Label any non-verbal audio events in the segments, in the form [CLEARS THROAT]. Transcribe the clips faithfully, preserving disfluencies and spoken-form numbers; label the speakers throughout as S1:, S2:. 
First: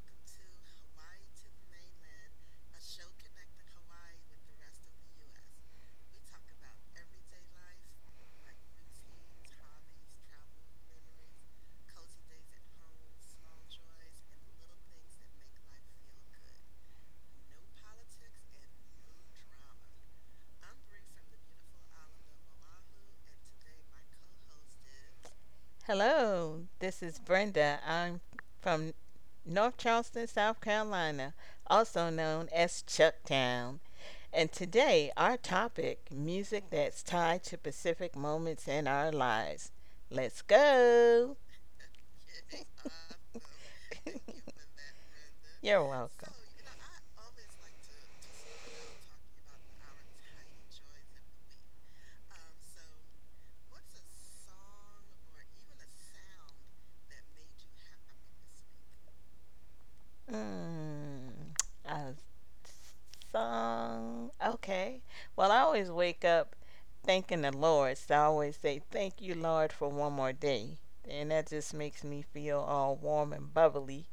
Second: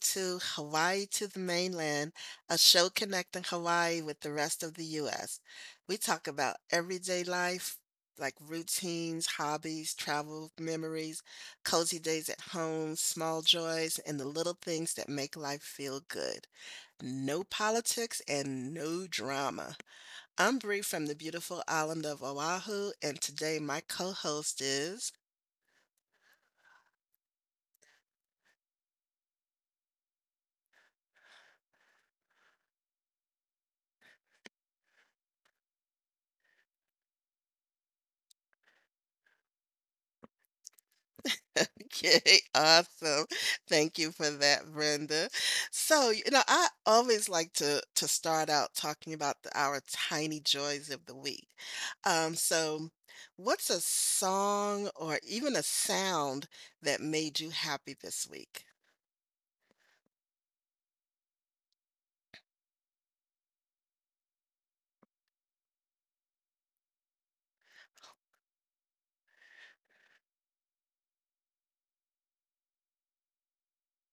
S1: to Hawaii to the Mainland, a show connecting Hawaii with the rest of the U S. We talk about everyday life, like routines, hobbies, travel memories, cozy days at home, small joys, and the little things that make life feel good. No politics and no drama. I'm Bree from the beautiful island of Oahu, and today my co-host is
S2: Hello, this is Brenda. I'm from North Charleston, South Carolina, also known as Chucktown. And today, our topic music that's tied to specific moments in our lives. Let's go! [LAUGHS]
S1: okay, [LAUGHS] awesome. Thank you for that, Brenda.
S2: You're
S1: So, you
S2: welcome.
S1: know, I always like to to start out talking about the, our tiny joys of the week. Um, so what's a song or even a sound that made you happy this week?
S2: Mm, a song. Okay. Well, I always wake up thanking the Lord. So I always say, thank you, Lord, for one more day. And that just makes me feel all warm and bubbly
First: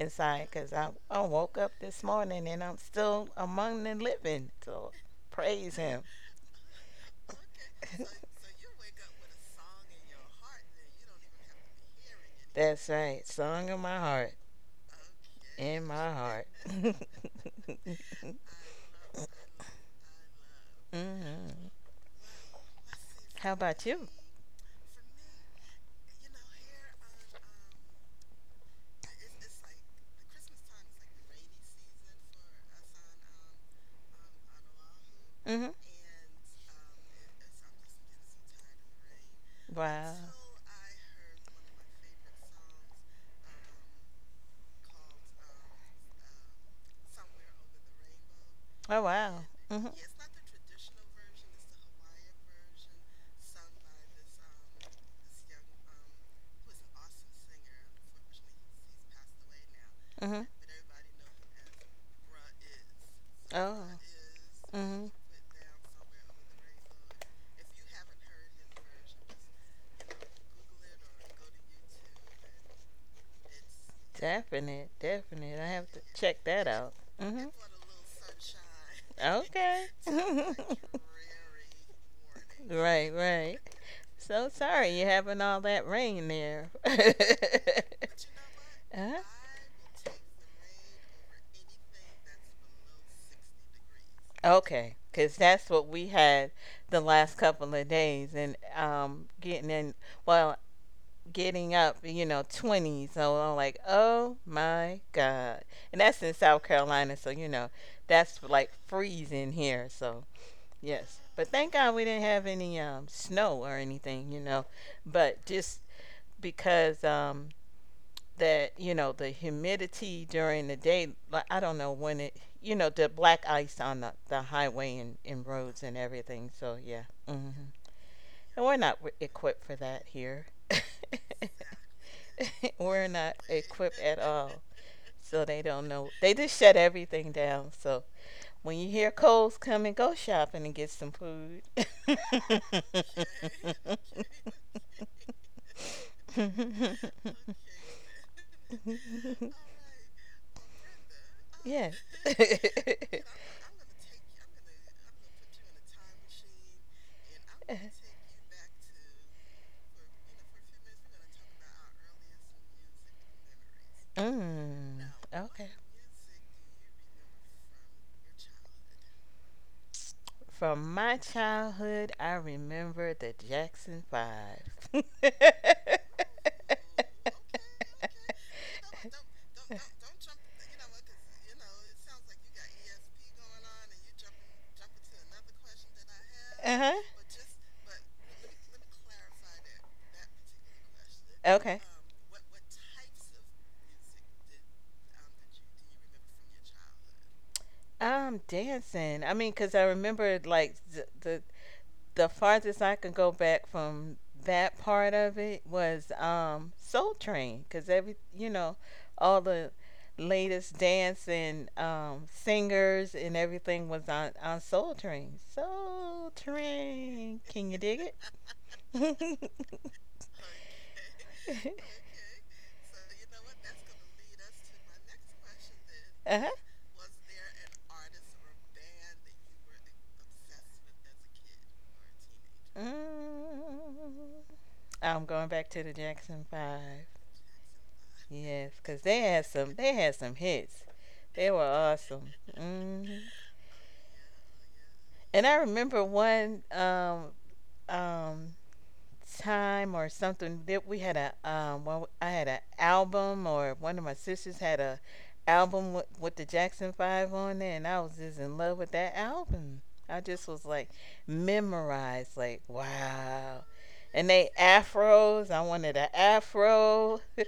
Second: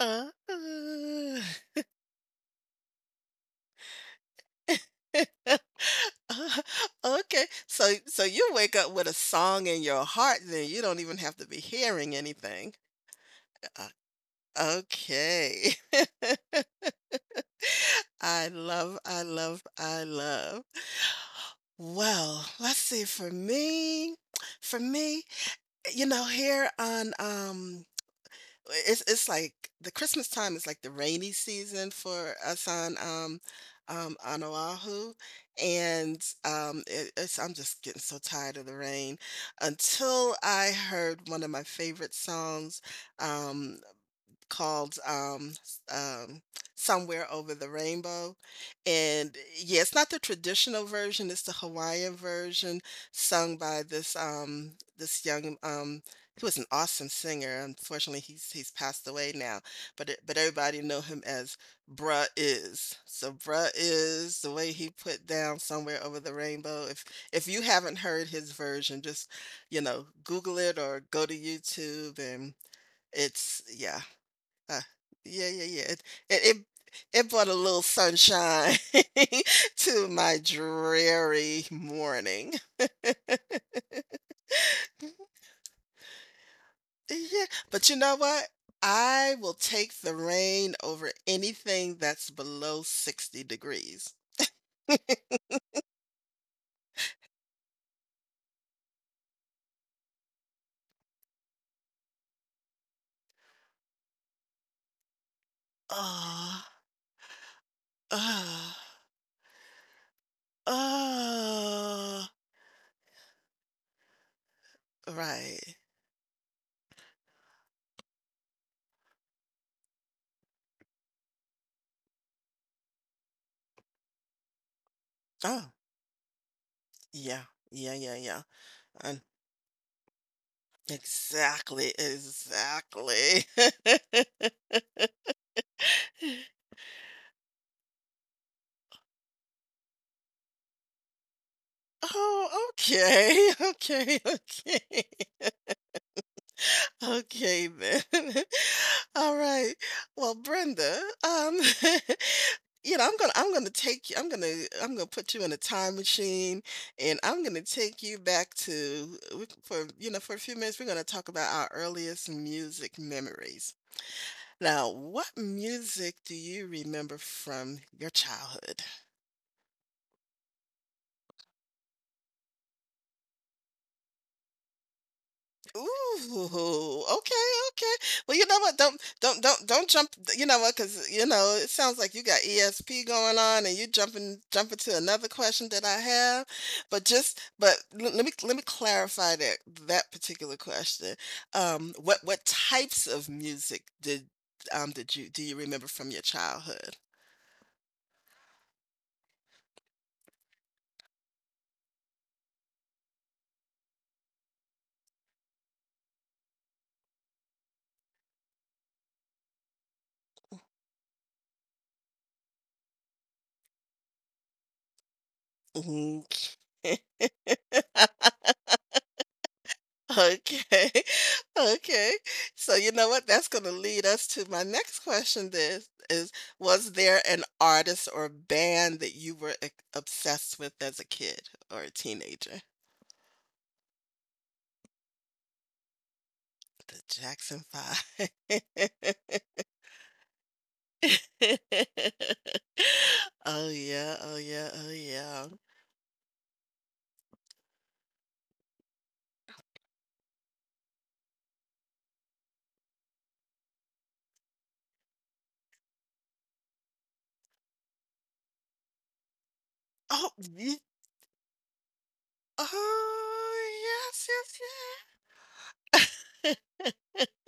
S1: Uh,
S2: because I, I
S1: uh,
S2: woke up this morning and I'm still among the living. So
S1: [LAUGHS] uh,
S2: praise Him.
S1: okay. So so you
S2: [LAUGHS]
S1: wake up with a song in your heart, then you don't even have to be hearing anything.
S2: That's right. Song in
S1: Uh,
S2: my heart
S1: okay.
S2: in my
S1: [LAUGHS]
S2: heart. [LAUGHS]
S1: I love, I love, I love.
S2: hmm
S1: Well, let's see. For
S2: How about you?
S1: me, for me, you know, here on um, it's it's like the Christmas time is like the rainy season for us on um, um on Oahu,
S2: Hmm
S1: and um, it, it's I'm just getting so tired of the rain.
S2: Wow.
S1: Until I heard one of my favorite songs, um, called um, s- um, Somewhere Over the Rainbow.
S2: Oh,
S1: And
S2: wow.
S1: yeah,
S2: hmm
S1: it's not the traditional version, it's the Hawaiian version sung by this um, this young um, he was an awesome singer. Unfortunately, he's he's passed away now, but it, but
S2: hmm
S1: everybody know him as Bruh Is. So Bruh
S2: Oh.
S1: Is the way he
S2: hmm
S1: put down Somewhere Over the Rainbow. If if you haven't heard his version, just you know, Google it or go to YouTube and it's yeah uh,
S2: Definite,
S1: yeah,
S2: definite.
S1: yeah,
S2: I
S1: yeah.
S2: have to
S1: It it
S2: check
S1: it,
S2: that out.
S1: it
S2: Hmm
S1: brought a little sunshine [LAUGHS]
S2: Okay.
S1: to my
S2: [LAUGHS]
S1: dreary morning.
S2: Right, right. So sorry you're having all that rain there. [LAUGHS]
S1: Yeah, but you know what?
S2: Huh?
S1: I will take the rain over anything that's below sixty degrees.
S2: Okay, because that's what we had the last couple of days, and um, getting in, well, getting up, you know, twenty. So I'm like, oh my God. And that's in South
S1: Oh,
S2: Carolina, so you know, that's like
S1: oh,
S2: freezing here. So, yes. But thank God we didn't
S1: oh,
S2: have any um, snow or anything, you know, but just
S1: right.
S2: because um, that you know the humidity during the day like I don't know when it, you know, the black ice on the, the highway and, and
S1: Oh,
S2: roads and everything, so yeah. hmm
S1: yeah, yeah, yeah, yeah.
S2: and we're not re-
S1: Um,
S2: equipped for that here. [LAUGHS]
S1: exactly,
S2: We're not
S1: exactly.
S2: equipped at
S1: [LAUGHS]
S2: all, so they don't know, they just shut everything down. So when you hear Coles coming, go shopping and get some food.
S1: Oh, okay, okay, okay. Okay then. [LAUGHS] All
S2: [LAUGHS] [LAUGHS]
S1: right. Well, Brenda, um,
S2: Yeah. [LAUGHS]
S1: [LAUGHS] you know, I'm gonna I'm gonna take you I'm gonna I'm gonna put you in a time machine and I'm gonna take you back to we for you know, for a few minutes we're gonna talk about our earliest music memories. Now,
S2: Mm,
S1: what
S2: okay.
S1: music do you remember from your childhood?
S2: From my childhood, I remember the Jackson Five. [LAUGHS] uh
S1: Ooh, okay, okay. Well, you know what? Don't don't don't don't jump. You know what? Because you know it sounds like you got E S P going on, and you jumping jumping to another question that I have.
S2: huh.
S1: But just but l- let me let me clarify that that particular question.
S2: Okay.
S1: Um, what what types of music did um did you do you remember from your childhood?
S2: Um, dancing. I mean, cause I remember like the, the the farthest I could go back from that part of it was um, Soul Train, because every, you know, all the latest dance and um, singers and everything was on on Soul Train. Soul Train, can you dig it? [LAUGHS]
S1: Okay. [LAUGHS] Okay. So you know what? That's gonna lead us to my next question then is
S2: Uh-huh.
S1: was there an artist or band that you were ex- obsessed with as a kid or a teenager?
S2: Mm. I'm going back to the Jackson Five.
S1: The Jackson Five. [LAUGHS]
S2: Yes, because they had some they had some hits. They were awesome. Hmm
S1: Oh yeah, oh yeah, oh yeah.
S2: And I remember one um, um, time or something that we had a um, well, I had an album or one of my sisters had a album with, with the Jackson Five on there, and I was just in love with that album. I
S1: Oh,
S2: just was
S1: ye-
S2: like memorized, like wow.
S1: oh yes,
S2: And they
S1: yes, yes!
S2: afros, I wanted an afro, [LAUGHS]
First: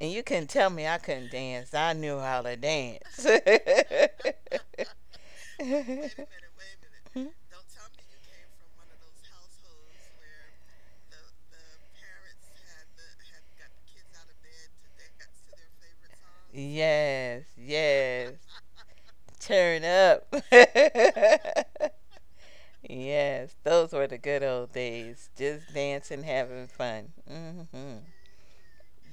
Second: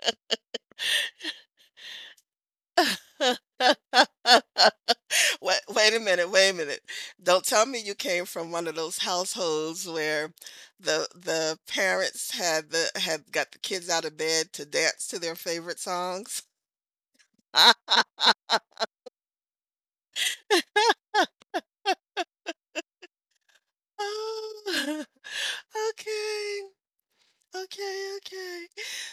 S2: and you couldn't tell me I couldn't dance. I knew how to dance.
S1: Wait, wait a minute, wait a minute.
S2: [LAUGHS] [LAUGHS]
S1: Don't tell me you came from one of those households where the the parents had the had got the kids out of bed to dance to their favorite songs.
S2: Yes, yes.
S1: [LAUGHS]
S2: Turn up. [LAUGHS] Yes, those were the good old
S1: Oh,
S2: days. Just
S1: [LAUGHS]
S2: dancing,
S1: okay,
S2: having fun. Hmm
S1: okay, okay.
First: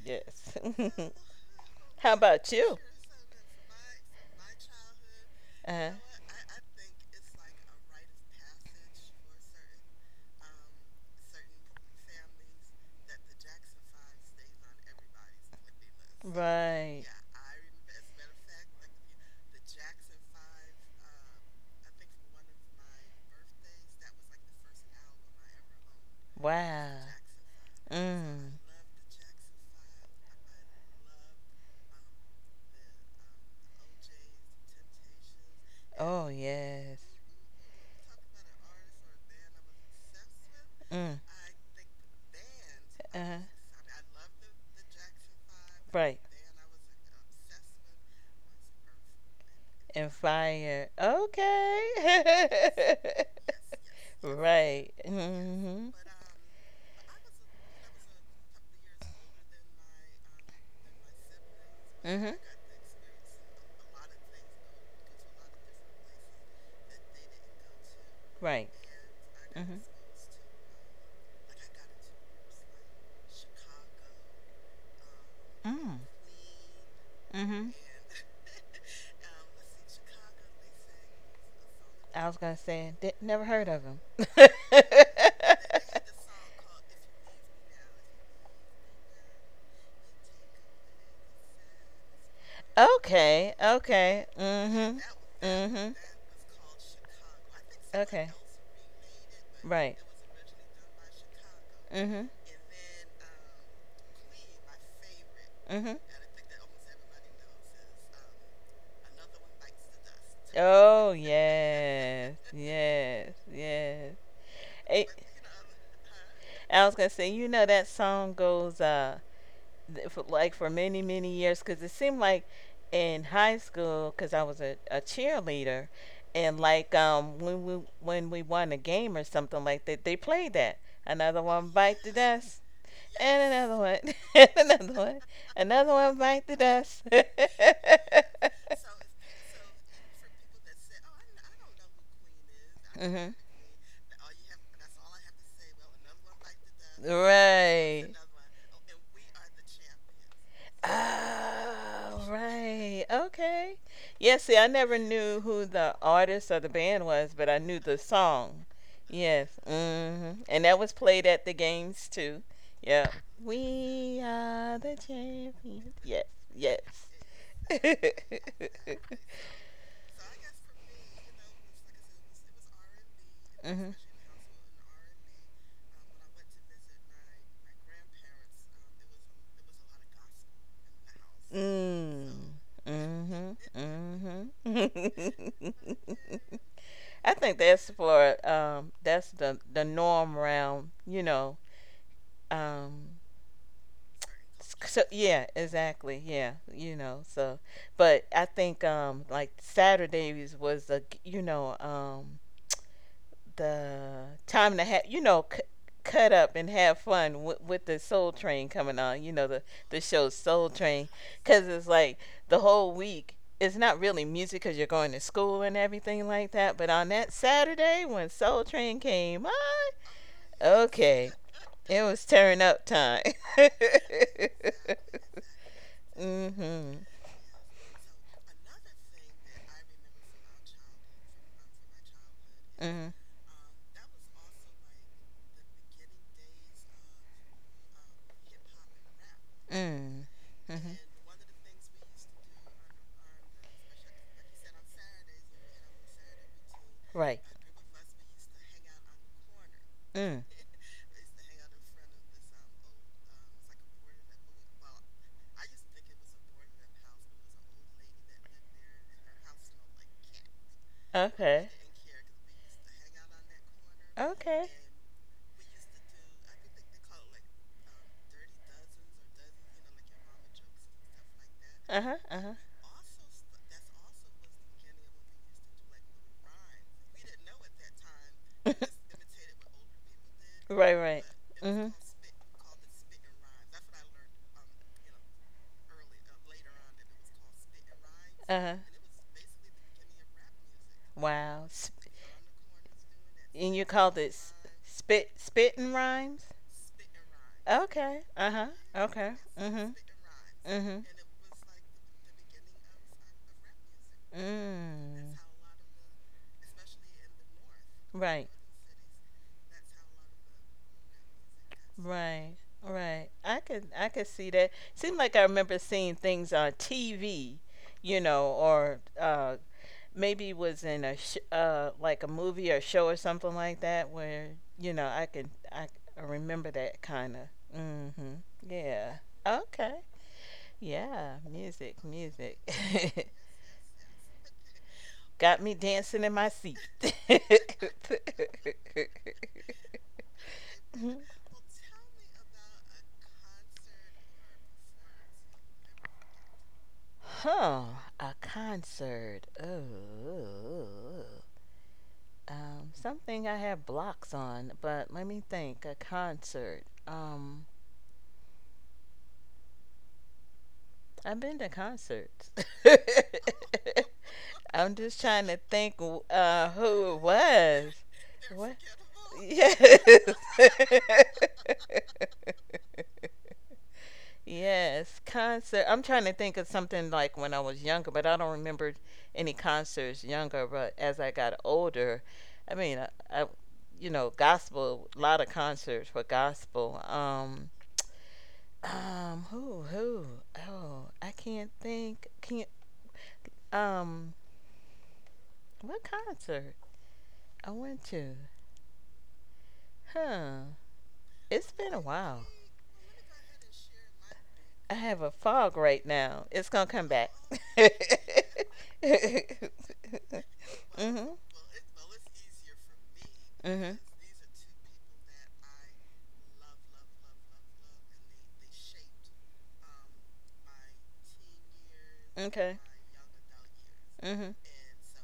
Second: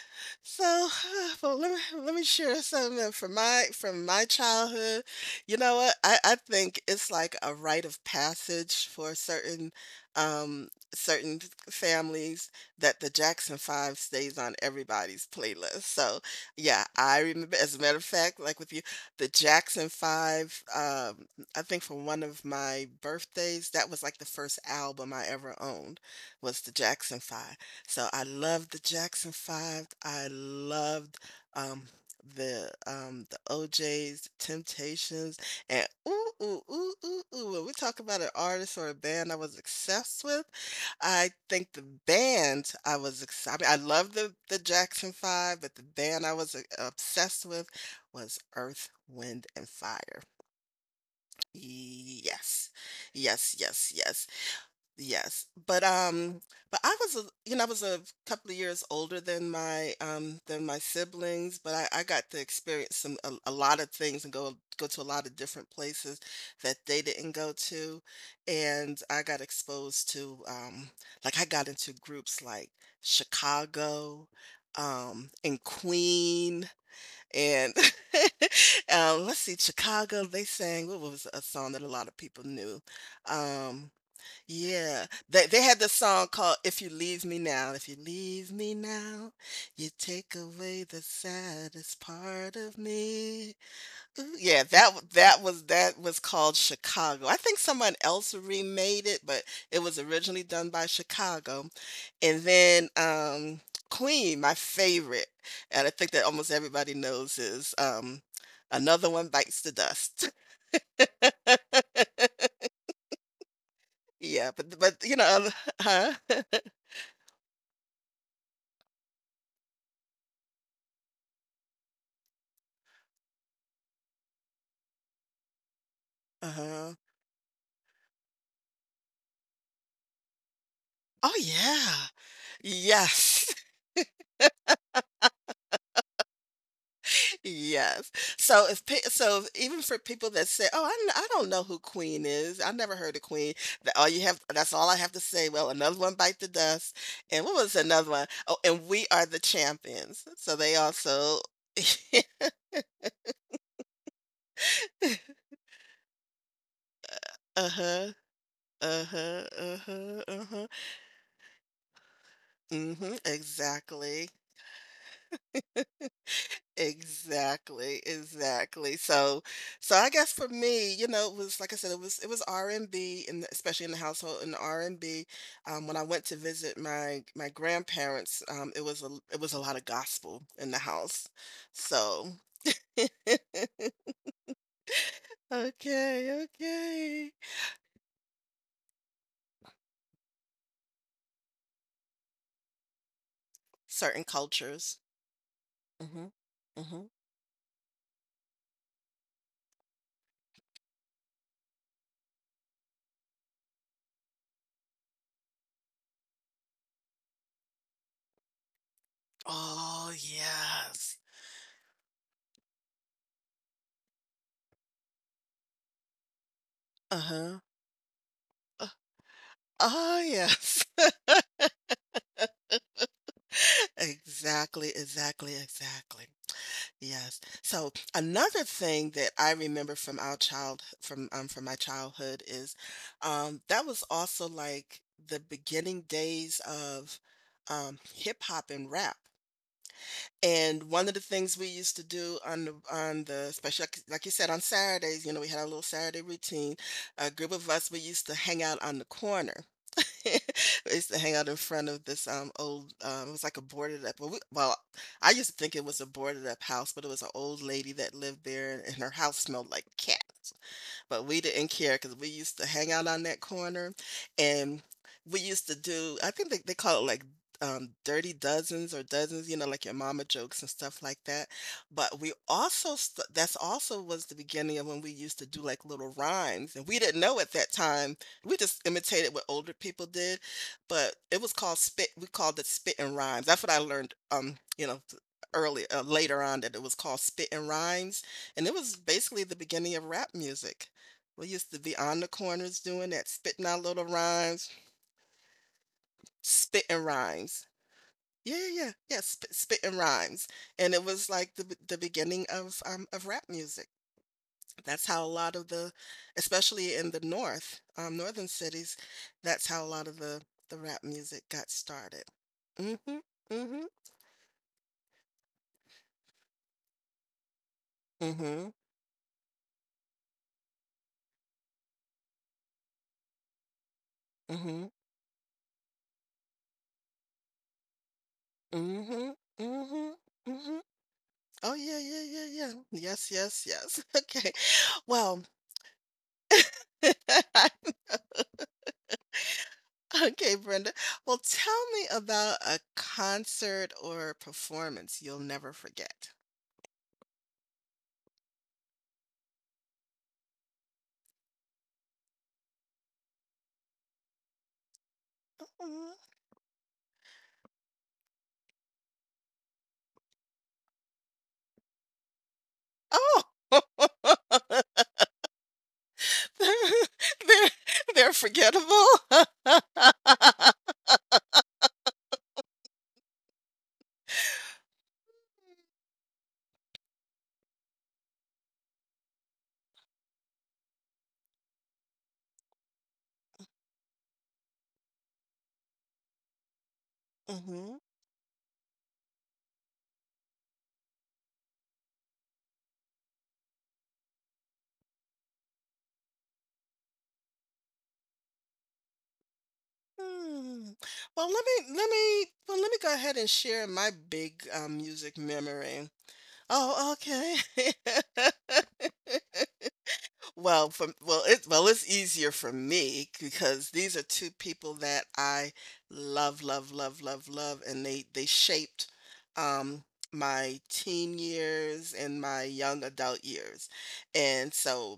S2: Yes.
S1: So,
S2: [LAUGHS]
S1: [SIGHS] well, let me
S2: How
S1: let me
S2: about
S1: share something from my from my
S2: you?
S1: childhood. You know what? I I think it's like a rite of passage for certain um certain families that the Jackson Five stays on everybody's playlist. So, yeah,
S2: Right.
S1: I remember as a matter
S2: Yeah,
S1: of fact, like with you, the Jackson Five um I think for one of my birthdays, that was like the first album I ever owned
S2: like
S1: was the
S2: wow.
S1: Jackson Five. So I
S2: Jackson. Mm.
S1: loved the Jackson Five. I loved um the um the O J's, Temptations, and
S2: Oh,
S1: ooh ooh ooh
S2: yes.
S1: ooh ooh. When we talk about an artist or a band I was obsessed with,
S2: Mm.
S1: I think the band I was
S2: Uh-huh.
S1: ex- I mean I love the the Jackson Five, but the
S2: Right.
S1: band I was uh, obsessed with was Earth, Wind, and
S2: And
S1: Fire.
S2: fire. Yes, okay. [LAUGHS]
S1: Yes. Yes, yes, yes.
S2: Right. Yes.
S1: Yes, but,
S2: Mm-hmm. But, um,
S1: um but I was a you know, I was a couple of years older than my, um than my siblings, but I I
S2: yeah.
S1: got
S2: Mm-hmm.
S1: to experience some a a lot of things and go go to a lot of different places that they didn't go to,
S2: Right.
S1: and I got
S2: And I, mm-hmm,
S1: exposed
S2: exposed to.
S1: to, um like, I got into groups like Chicago, um, and
S2: Mm.
S1: Queen,
S2: Mm-hmm.
S1: and, [LAUGHS]
S2: [LAUGHS]
S1: um, let's see, Chicago, they sang what was a song that a lot of
S2: I was
S1: people
S2: gonna
S1: knew?
S2: say, did, never heard of
S1: Um
S2: him. [LAUGHS]
S1: yeah. They they had this song called If You Leave Me Now. If you leave me now, you take away the saddest part of
S2: Okay,
S1: me.
S2: okay,
S1: Ooh, yeah, that
S2: mm-hmm,
S1: w- that was
S2: mm-hmm.
S1: that was called Chicago. I think someone
S2: Okay,
S1: else remade it, but it
S2: right,
S1: was originally done by Chicago.
S2: mm-hmm,
S1: And then um Queen, my favorite, and I
S2: mm-hmm.
S1: think that almost everybody knows is um Another One Bites the Dust.
S2: Oh
S1: [LAUGHS]
S2: yes, yes, yes.
S1: Yeah, but but you
S2: [LAUGHS]
S1: know, [LAUGHS] huh? [LAUGHS]
S2: Eh, I was gonna say, you know that song goes, uh, th- for, like, for many many years, because it seemed like in high school, because I was a, a cheerleader, and
S1: Uh-huh.
S2: like um when we when we won a game or something like that, they played that,
S1: Oh
S2: another one bite
S1: yeah.
S2: the dust, and
S1: Yes. [LAUGHS]
S2: another one, [LAUGHS] and another one, another one bite the dust. [LAUGHS]
S1: Yes. So if pe so if- even for people that say, "Oh, I, kn- I don't know who Queen is. I never heard of
S2: Mhm.
S1: Queen." That all you have that's all I have to say. Well, another one bite the dust. And what was another
S2: Right.
S1: one? Oh, and we are the champions. So they also
S2: Oh,
S1: [LAUGHS]
S2: right. Okay. Yeah, see, I never knew who the artist or the band was, but I knew the
S1: uh-huh.
S2: song.
S1: Uh-huh.
S2: Yes.
S1: Uh-huh.
S2: hmm And
S1: Uh-huh.
S2: that was played at the games too. Yeah.
S1: Mhm.
S2: We
S1: Exactly.
S2: are the champions. Yes. Yes.
S1: Exactly, exactly. So so I guess for me, you know, it was like I said, it was it was R and B and B, and
S2: [LAUGHS]
S1: especially in
S2: hmm
S1: the household in R and B. Um, when I went to visit my my grandparents, um, it was a it was a lot of gospel in the house. So,
S2: Mm. Mm-hmm. Mm-hmm.
S1: okay,
S2: [LAUGHS]
S1: okay.
S2: I think that's for um that's the the norm around, you know, um
S1: Certain cultures.
S2: so yeah, exactly,
S1: Mm-hmm.
S2: yeah, you
S1: Mm-hmm.
S2: know, so but I think um like Saturdays was a, you know, um the time to have, you know, c- cut up and have fun wi- with the Soul Train coming on. You know the the
S1: Oh,
S2: show Soul Train,
S1: yes.
S2: because it's like the whole week, it's not really music because you're going to school and everything like that. But on that
S1: Uh-huh.
S2: Saturday when Soul Train came on,
S1: Oh, yes. [LAUGHS]
S2: okay, it was tearing up time. [LAUGHS]
S1: Exactly, exactly, exactly.
S2: Mhm.
S1: Yes. So another thing that I remember from our child from um from my childhood is
S2: Mhm.
S1: um that was also like the beginning days of um hip hop and rap.
S2: Mm. Mm-hmm.
S1: And one of the things we used to do on the on the especially like, like you said on Saturdays, you know, we had our little Saturday routine. A
S2: Right.
S1: group of us we used to hang out on the corner [LAUGHS] I
S2: Mm.
S1: used to hang out in front of this um old um it was like a boarded up well, we, well I used to think it was a boarded up house but it was an old lady that lived there and, and her house smelled like cat but we didn't
S2: Okay.
S1: care because we used to hang out on that corner
S2: Okay.
S1: and we used to do, I think they, they call it like um, dirty dozens or dozens, you know, like your mama jokes and stuff like that.
S2: Uh huh.
S1: But we
S2: Uh huh.
S1: also, st- that's also was the beginning of when we used to do like little rhymes. And we didn't know at that time, we just
S2: [LAUGHS]
S1: imitated what older people did,
S2: Right.
S1: but
S2: Right.
S1: it was
S2: but
S1: called
S2: hmm
S1: spit, we called it spit and rhymes. That's what I learned, um, you know, early uh, later on that it was called spit and rhymes
S2: Uh
S1: and it
S2: huh.
S1: was basically the beginning of rap music we
S2: Wow.
S1: used to be
S2: Sp-
S1: on the corners doing that, spitting
S2: and
S1: out
S2: you
S1: little
S2: call this
S1: rhymes,
S2: spit spit and rhymes?
S1: spitting rhymes.
S2: Okay. Uh huh.
S1: Yeah, yeah, yeah,
S2: Okay.
S1: spit,
S2: Mhm.
S1: spitting rhymes, and
S2: Mhm.
S1: it was like the the beginning of um, of rap music. That's how a
S2: Mm.
S1: lot of the, especially in the north, um, northern
S2: Right.
S1: cities, that's how a lot of the the rap music got started.
S2: Right.
S1: Mhm,
S2: Right. I
S1: mhm,
S2: could. I could see that. Seemed like I remember seeing things on T V, you know,
S1: mhm,
S2: or uh, maybe was in a sh- uh, like a movie or show or something like that, where
S1: mhm,
S2: you know I could. I, I remember that kind of. Mhm. Yeah.
S1: mhm,
S2: Okay.
S1: mhm, mhm.
S2: Yeah,
S1: Oh yeah,
S2: music,
S1: yeah, yeah,
S2: music.
S1: yeah. Yes,
S2: [LAUGHS]
S1: yes, yes. [LAUGHS] Okay. Well,
S2: Got me dancing in my seat. [LAUGHS]
S1: [LAUGHS] okay, Brenda. Well, tell me about a concert or performance you'll never forget.
S2: Huh. A concert. Oh. Um, something I have blocks on, but let me think. A
S1: Mhm.
S2: concert. Um, I've been to concerts.
S1: Oh,
S2: [LAUGHS] I'm
S1: [LAUGHS]
S2: just trying to think uh,
S1: they're,
S2: who it
S1: they're,
S2: was.
S1: they're
S2: What?
S1: forgettable.
S2: Yes.
S1: [LAUGHS]
S2: [LAUGHS] Yes, concert. I'm trying to think of something like when I was younger, but I don't remember any concerts younger. But as I got older, I mean, I, I you know, gospel, a lot of concerts for gospel. Um,
S1: hmm.
S2: um, who, who? Oh, I can't think. Can't. Um, what concert I went to? Huh.
S1: Hmm. Well, let
S2: It's been
S1: me
S2: a
S1: let
S2: while.
S1: me well let me go ahead and share my big
S2: I
S1: um,
S2: have a
S1: music
S2: fog right
S1: memory.
S2: now. It's gonna come
S1: Oh,
S2: back.
S1: okay.
S2: [LAUGHS]
S1: [LAUGHS] Well, from
S2: Mhm.
S1: well, it well, it's easier for me because
S2: Mhm.
S1: these are two
S2: These
S1: people that I love, love, love, love, love, and they they shaped um my teen years and my
S2: okay.
S1: young adult years.
S2: My young. Mhm.
S1: And so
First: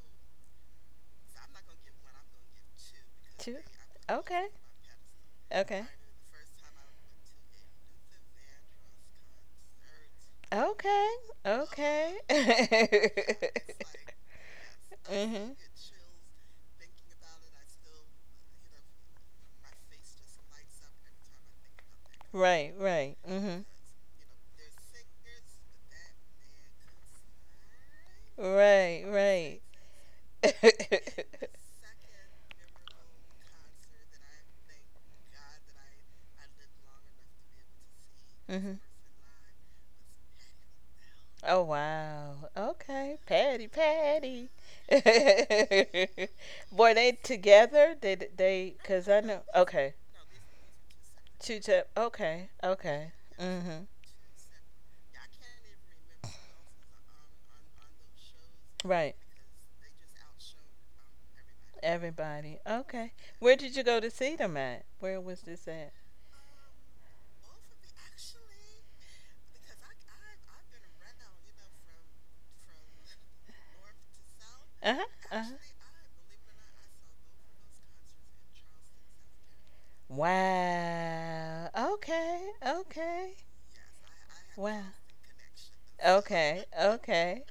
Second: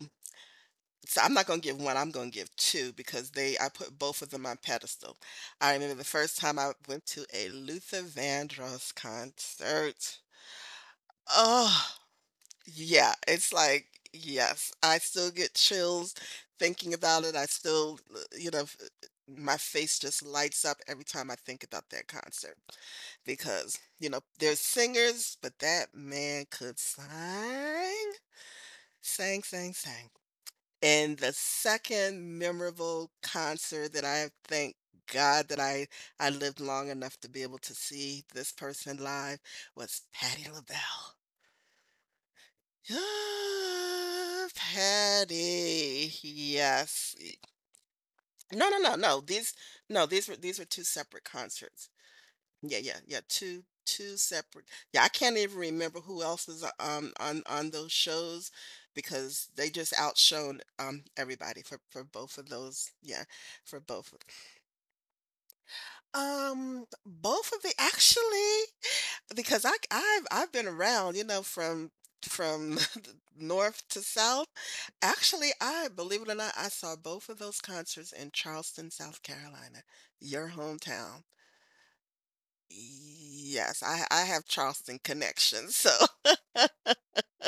S1: so I'm not gonna give one,
S2: So
S1: I'm gonna give two because
S2: two.
S1: they I put both of them on pedestal. I
S2: Okay.
S1: remember the first time I went to a Luther Vandross concert.
S2: Okay.
S1: Oh,
S2: Okay. Okay. [LAUGHS] Yeah,
S1: yeah,
S2: it's like
S1: it's
S2: yes,
S1: like, yes, I still get
S2: mhm.
S1: chills thinking about it. I still, uh, you know, f- uh, my face just lights up every time I think about that concert
S2: Right. Right. Mhm. Because
S1: because, you know, there's singers, but that man could sing,
S2: right.
S1: sang,
S2: Right.
S1: sang, sang.
S2: [LAUGHS] In the
S1: And the
S2: mhm.
S1: second memorable concert that I thank God that I I lived long enough to be able to see this person live was Patti LaBelle.
S2: Oh wow. Okay. Patty, Patty.
S1: [GASPS] Patty.
S2: [LAUGHS] Were
S1: Yes.
S2: they
S1: E
S2: together? Did
S1: no, no,
S2: they
S1: no,
S2: cuz
S1: no.
S2: I know
S1: These
S2: okay.
S1: no, these were these were two separate
S2: Two
S1: concerts.
S2: to okay.
S1: Yeah, yeah,
S2: Okay.
S1: yeah, 2
S2: Mhm.
S1: 2 separate yeah, I can't even remember who else was, uh, um, on on those shows
S2: Right.
S1: because they just outshone, um, everybody for for both of
S2: Everybody.
S1: those.
S2: Okay.
S1: Yeah,
S2: Where did
S1: for
S2: you go to
S1: both of—
S2: see them at? Where was this at?
S1: Um, both of the, actually. Because I I've I've been around, you know, from from [LAUGHS] north to south.
S2: Uh-huh.
S1: Actually,
S2: Uh-huh.
S1: I, believe it or not, I saw both of those concerts in Charleston, South Carolina, your hometown.
S2: Wow. Okay. Okay.
S1: Yes, I I have
S2: Wow.
S1: Charleston connections. So,
S2: Okay. Okay.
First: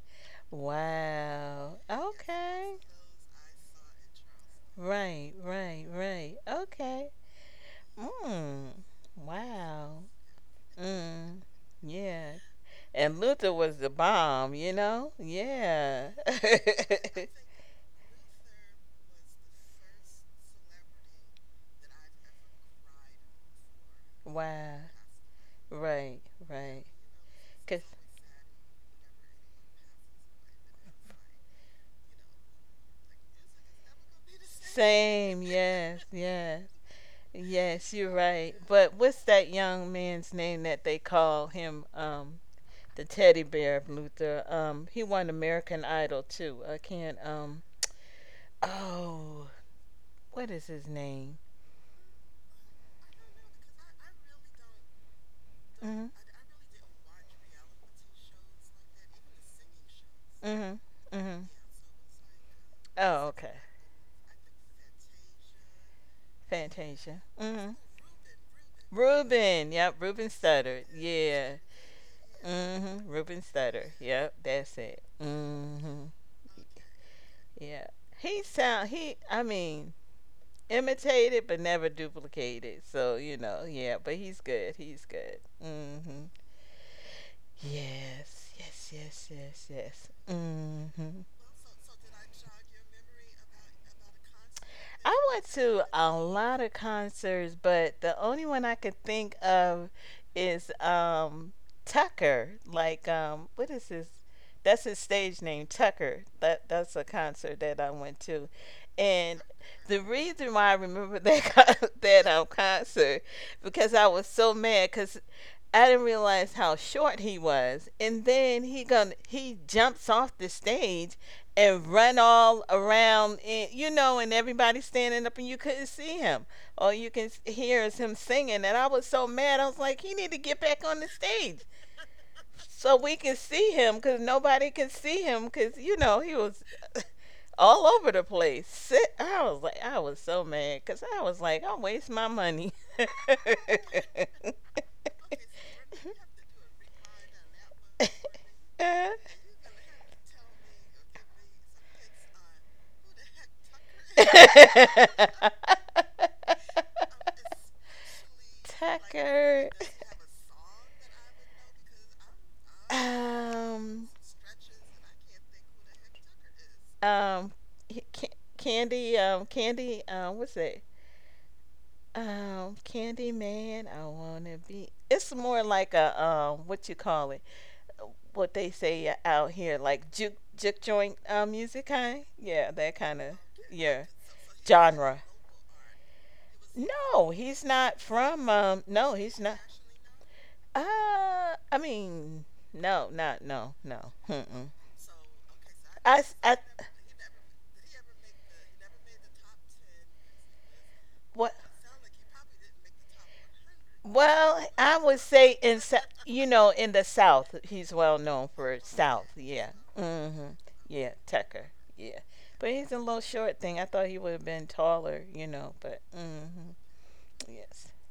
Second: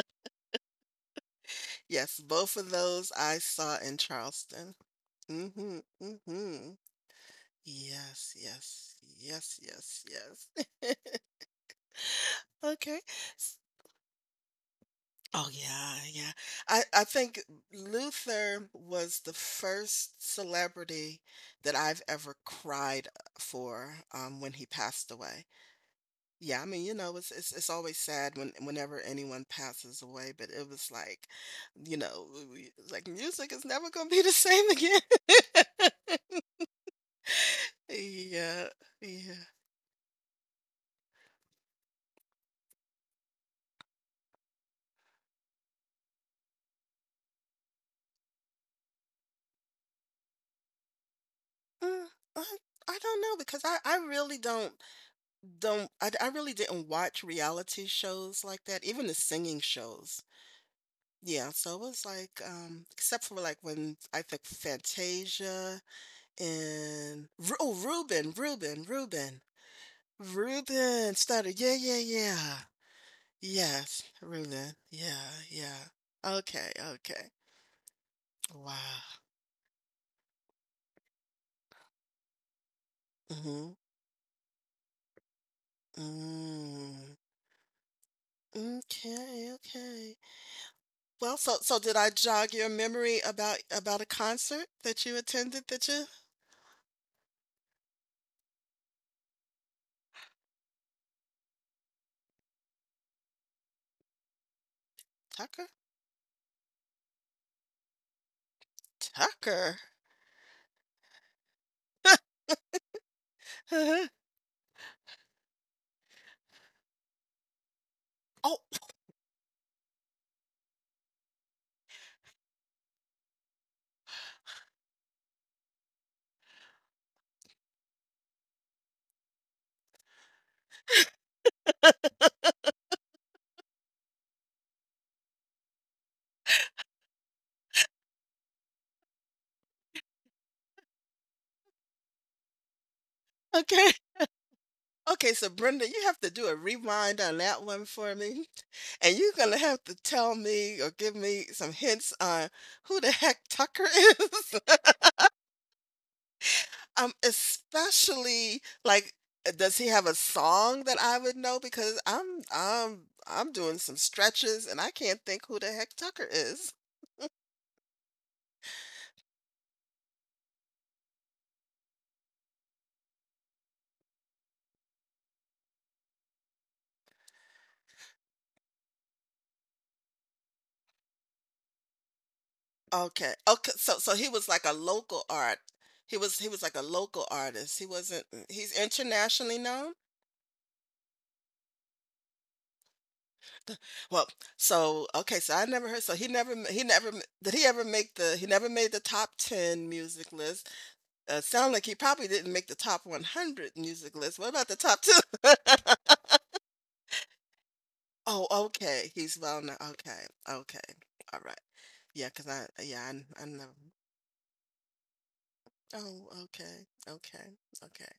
S2: Wow.
S1: [LAUGHS] yes, both of
S2: Okay.
S1: those I saw in Charleston.
S2: Right,
S1: Mm-hmm.
S2: right, right.
S1: Mm-hmm.
S2: Okay.
S1: Yes,
S2: Mm.
S1: yes. Yes, yes,
S2: Wow.
S1: yes.
S2: Mm. Yeah.
S1: [LAUGHS] Okay.
S2: And Luther was the bomb, you know?
S1: Oh yeah,
S2: Yeah.
S1: yeah. I I think
S2: [LAUGHS]
S1: Luther was the first celebrity that I've ever cried for um, when he
S2: Wow.
S1: passed away.
S2: Right,
S1: Yeah, I mean,
S2: right.
S1: you know, it's it's it's
S2: 'Cause
S1: always sad when whenever anyone passes away, but it was like, you know, we- it's like music is never gonna be the same again.
S2: same,
S1: [LAUGHS]
S2: yes, yes. Yes, you're right.
S1: Yeah,
S2: But what's
S1: yeah.
S2: that young man's name that they call him um the teddy bear of Luther. Um, he won American Idol too. I can't. Um, oh, what is his name?
S1: Uh, I, I don't know because I, I really don't don't I,
S2: Hmm
S1: I really didn't watch reality shows like that, even the singing shows.
S2: hmm hmm
S1: Yeah, so it was like, um, except
S2: Oh,
S1: for like
S2: okay.
S1: when, I think, Fantasia and
S2: Fantasia.
S1: Ru- oh,
S2: Hmm
S1: Ruben, Ruben, Ruben,
S2: Ruben. Yep. Ruben Studdard.
S1: Ruben started.
S2: Yeah.
S1: Yeah, yeah, yeah.
S2: hmm Ruben Studdard.
S1: Yes,
S2: Yep.
S1: Ruben.
S2: That's it.
S1: Yeah, yeah.
S2: Hmm
S1: Okay, okay.
S2: Yeah. He sound.
S1: Wow.
S2: He. I mean. Imitated but never duplicated. So you know,
S1: Mm-hmm.
S2: yeah. But he's good. He's good. Mm-hmm.
S1: Mm.
S2: Yes, yes, yes,
S1: Okay,
S2: yes, yes.
S1: okay.
S2: Mm-hmm.
S1: Well, so so did I jog your memory about about a concert that you
S2: I went
S1: attended? That
S2: to
S1: you—
S2: a lot of concerts, but the only one I could think of is um Tucker. Like um, what is his? That's his stage
S1: Tucker?
S2: name, Tucker. That that's a concert that I went to, and
S1: Tucker.
S2: the reason why I remember that [LAUGHS] con- that um concert, because I
S1: [LAUGHS]
S2: was so mad because I didn't realize how short he was. And
S1: Oh,
S2: then he gonna he jumps off the stage and run all around, and you know, and everybody's standing up and you couldn't see him. All you can hear is him singing. And I was so mad. I was like, he need to get back on the stage so we can see him, because nobody can see him because you know he was [LAUGHS] all over the place. Sit. I was like, I was so mad, because I was like, I will waste my money.
S1: okay. Okay, so Brenda, you have to do a rewind on that one for me. [LAUGHS] And you're
S2: [LAUGHS]
S1: going
S2: [LAUGHS]
S1: to have to tell me or give me some hints on who the heck Tucker is.
S2: [LAUGHS]
S1: [LAUGHS] Um, especially like, uh,
S2: Tucker.
S1: does he have a song that I would know? Because I'm I'm I'm doing some
S2: Um,
S1: stretches and I can't think who the heck Tucker is.
S2: um, Ca- Candy, um, Candy, um, what's it? Um, Candy Man, I wanna be. It's more like a um, what you call it? What they say out here, like juke juke joint uh, music kind. Yeah, that
S1: Okay.
S2: kind of
S1: Okay, so so he
S2: yeah
S1: was like a local
S2: genre.
S1: art. He was he was like a local
S2: No,
S1: artist. He
S2: he's
S1: wasn't—
S2: not
S1: mm, he's
S2: from. Um, no,
S1: internationally
S2: he's not.
S1: known.
S2: Uh, I mean, no, not no,
S1: Well,
S2: no. Mm-mm.
S1: so okay, so I never heard. So he
S2: I, s-
S1: never— m-
S2: I,
S1: he never— m- did he ever make the— he never made the top ten music list. Uh,
S2: what?
S1: sound like he probably didn't make the top one hundred music list. What about
S2: Well,
S1: the top
S2: I would say in Sou-
S1: two? [LAUGHS]
S2: you know in the South, he's well
S1: Oh,
S2: known for
S1: okay,
S2: South.
S1: he's well known.
S2: Yeah.
S1: Okay,
S2: Mm-hmm.
S1: okay,
S2: Yeah,
S1: all right.
S2: Tucker. Yeah,
S1: Yeah, cause I—
S2: but he's a
S1: yeah,
S2: little
S1: I, I know.
S2: short thing. I thought he would have been taller, you know. But
S1: Oh,
S2: mm-hmm.
S1: okay, okay,
S2: Yes,
S1: okay.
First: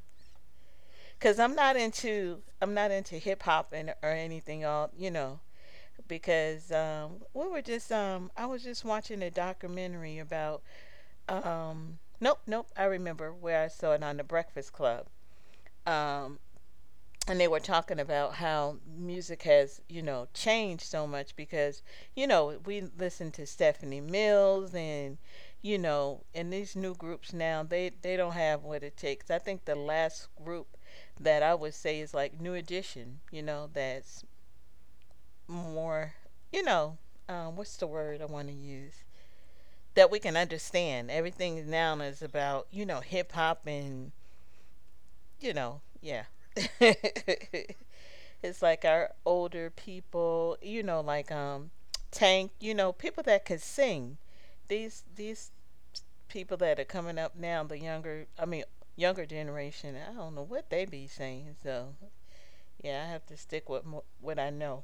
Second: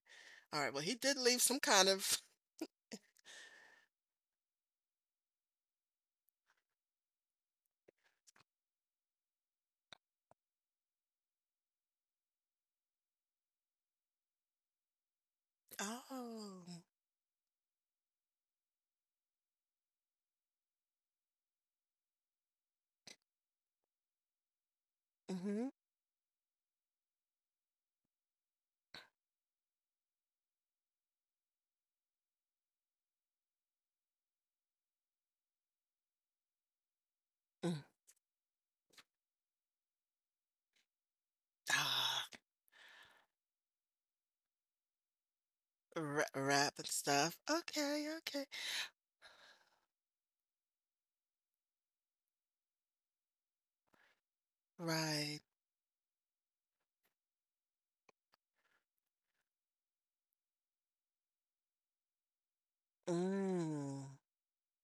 S1: All right. Well, he did
S2: because
S1: leave
S2: I'm
S1: some
S2: not
S1: kind of—
S2: into I'm not into hip hop and or anything. All you know, because um, we were just um, I was just watching a documentary about um, nope nope I remember where I saw it on the Breakfast Club, um,
S1: Oh.
S2: and they were talking about how music has, you know, changed so much because you know we listen to Stephanie Mills and
S1: Mm-hmm.
S2: you know and these new groups now, they they don't have what it takes. I think the last group that I would say is like New Edition, you know, that's more, you know, um, what's
S1: Mm.
S2: the word I want to use? That we can understand. Everything now is
S1: Ah,
S2: about, you know, hip hop and, you know, yeah.
S1: ra- rap and
S2: [LAUGHS]
S1: stuff. Okay, okay.
S2: It's like our older people, you know, like um Tank, you know, people that could sing. These
S1: Right.
S2: these people that are coming up now, the younger I mean younger generation, I don't know what they be saying. So, yeah, I have to stick with mo-
S1: Mm,
S2: what I know.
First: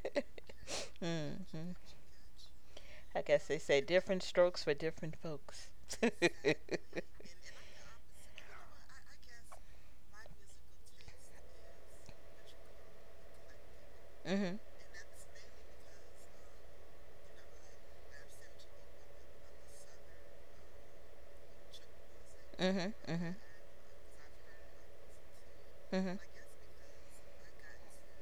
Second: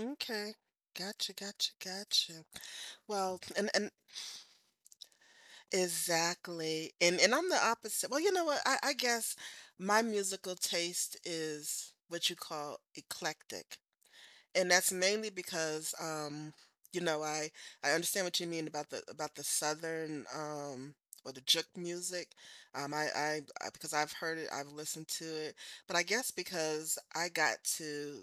S1: okay.
S2: [LAUGHS] hmm
S1: Gotcha, gotcha, gotcha.
S2: I
S1: Well,
S2: guess they
S1: and
S2: say
S1: and
S2: different strokes for different folks. [LAUGHS] mhm,
S1: exactly. And and I'm the opposite. Well, you know what? I, I guess my musical taste is what you call eclectic.
S2: mhm,
S1: And that's mainly because um, you know, I I understand what you mean about the about the southern um or the juke music. Um I,
S2: mhm,
S1: I I because I've heard it, I've listened to it, but I
S2: mhm, mhm,
S1: guess because I got to—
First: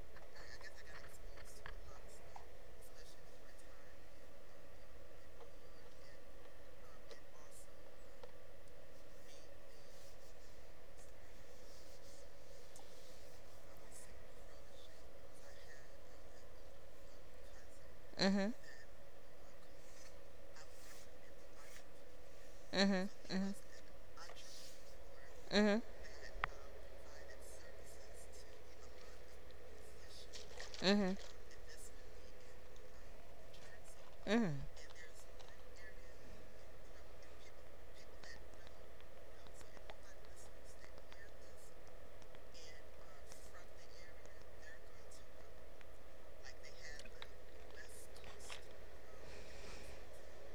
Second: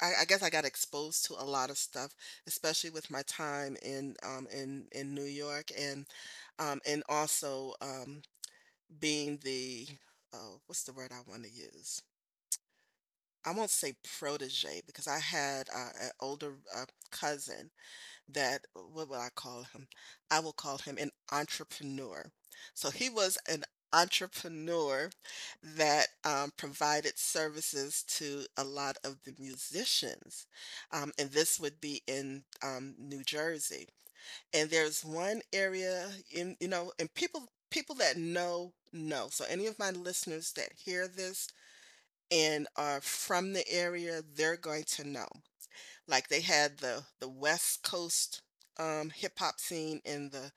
S1: I, I guess I got exposed to a lot of stuff, especially with my time in um in in New York and um and also um being the— oh, what's the word I want to use? I won't say protege because I had uh, an older uh, cousin
S2: mhm,
S1: that— uh, what would I call him? I will call him an entrepreneur. So he was an entrepreneur
S2: mhm, mhm,
S1: that um, provided services to a lot of the musicians. Um,
S2: mhm,
S1: and this would be in um, New Jersey.
S2: mhm.
S1: And there's one area in, you know, and people people that know know. So any of my listeners that hear this and are from the area, they're going to know. Like they had the the West Coast um, hip hop scene and the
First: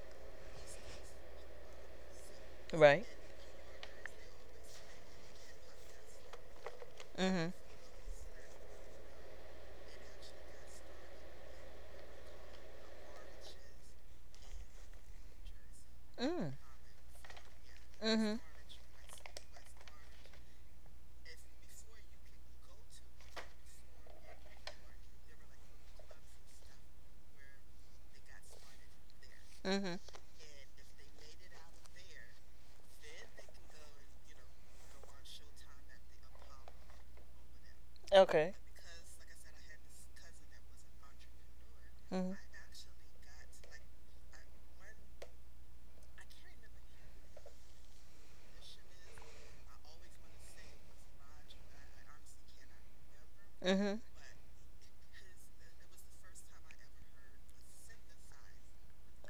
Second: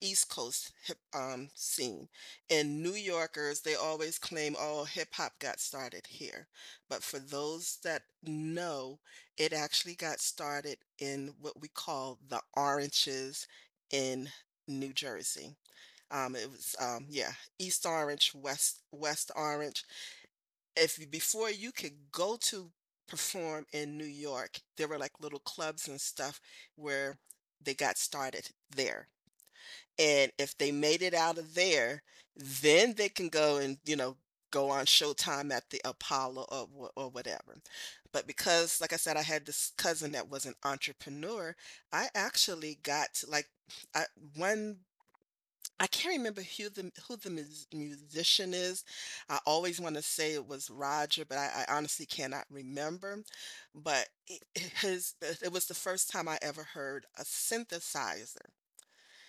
S1: East Coast hip um, scene. And New
S2: Right.
S1: Yorkers, they always claim, "Oh, hip hop got started here," but for
S2: Mhm,
S1: those that know, it actually got started in what we call the Oranges in New Jersey. Um, it
S2: mhm,
S1: was um, yeah, East Orange,
S2: mhm,
S1: West West Orange— if before you could go to perform in New York, there were like little clubs and stuff where they got started there.
S2: mhm.
S1: And if they made it out of there, then they can go and, you know, go on Showtime at the Apollo, or, or whatever. But
S2: Okay.
S1: because, like I said, I had this cousin that was an entrepreneur, I
S2: Mhm,
S1: actually got like— I, one— I can't remember who the who the mus musician is. I always wanna say it was Roger, but I I honestly cannot remember,
S2: mhm.
S1: but it— his it was the first time I ever heard a synthesizer,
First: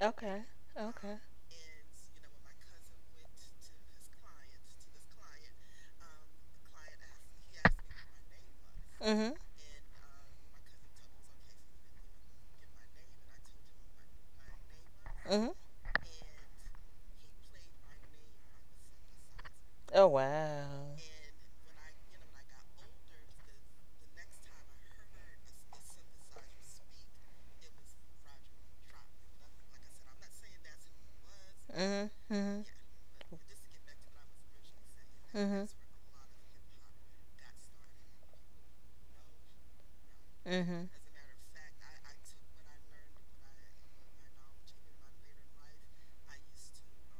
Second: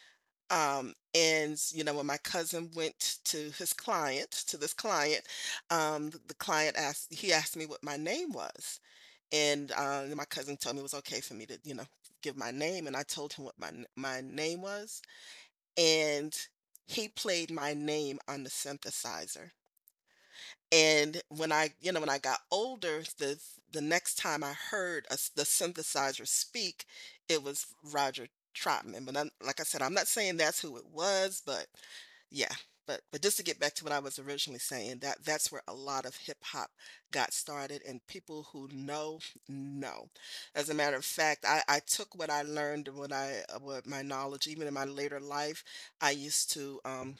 S2: Okay.
S1: um,
S2: Okay.
S1: and, you know, when my cousin went to his client— to this client, um, the the client asked— he asked me what my name was,
S2: Mhm,
S1: and, um, my cousin told me it was okay for me to, you know, give my name, and I told him what my n my name was,
S2: mhm.
S1: and he played my name on the synthesizer.
S2: Oh wow.
S1: And when I, you know, when I got older, the the next time I heard a— s the synthesizer speak, it was Roger Troutman. But I'm— like I said, I'm not saying that's who it was, but
S2: Mm-hmm.
S1: yeah.
S2: Mm-hmm.
S1: But but just to get back to what I was originally saying, that— that's where
S2: Mm-hmm.
S1: a lot of hip hop got started, and people who know know. As a
S2: Mm-hmm.
S1: matter of fact, I I took what I learned and what— I uh, what my knowledge, even in my later life, I used to um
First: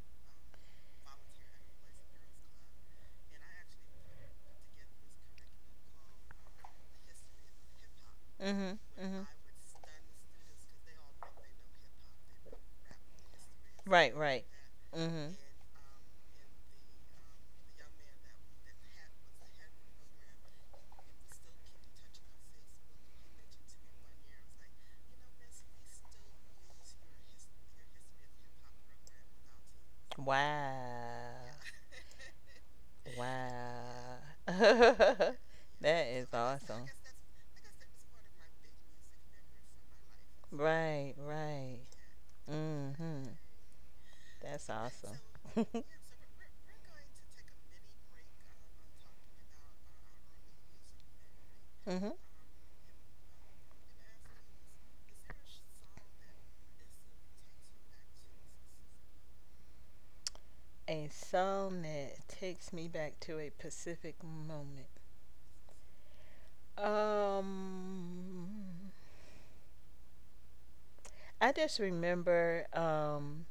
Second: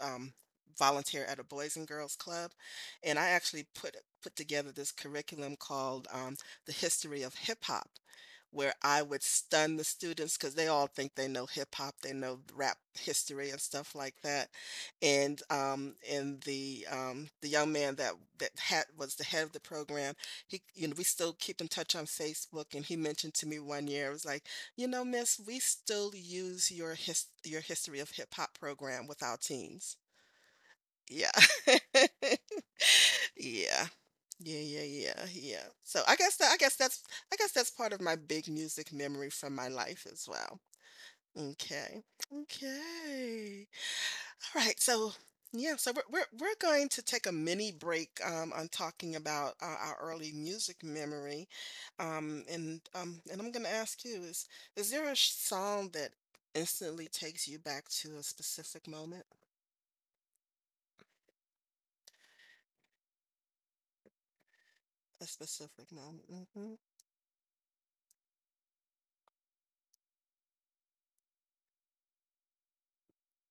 S1: um, volunteer at a Boys and Girls Club, and I actually put put together this curriculum called um, "The History of Hip Hop," where
S2: Mm-hmm.
S1: I would
S2: Mm-hmm.
S1: stun the students because they all think they know hip hop, they know rap history and stuff like
S2: Right, right.
S1: that.
S2: Mm-hmm.
S1: And um, and the um, the young man that— that had was the head of the program. He, you know, we still keep in touch on Facebook, and he mentioned to me one year, it was like, you know, miss, we still use your— his your history of hip hop program with our teens. Yeah.
S2: Wow.
S1: [LAUGHS] Yeah.
S2: Wow.
S1: Yeah, yeah, yeah,
S2: [LAUGHS]
S1: yeah. So
S2: That
S1: I
S2: is
S1: guess that— I guess
S2: awesome.
S1: that's I guess that's part of my big music memory from my life as well.
S2: Right, right.
S1: Okay.
S2: Mm-hmm.
S1: Okay. All
S2: That's okay,
S1: right, so yeah,
S2: awesome.
S1: so
S2: [LAUGHS]
S1: we're we're, we're going to take a mini break um, on talking about uh, our early music memory,
S2: uh, our hmm Um,
S1: um, and um, and I'm going to ask you, is is there a sh- song that instantly takes you back to a specific moment,
S2: A song that takes me back to a Pacific moment.
S1: a specific moment? Hmm.
S2: Um, I just remember um,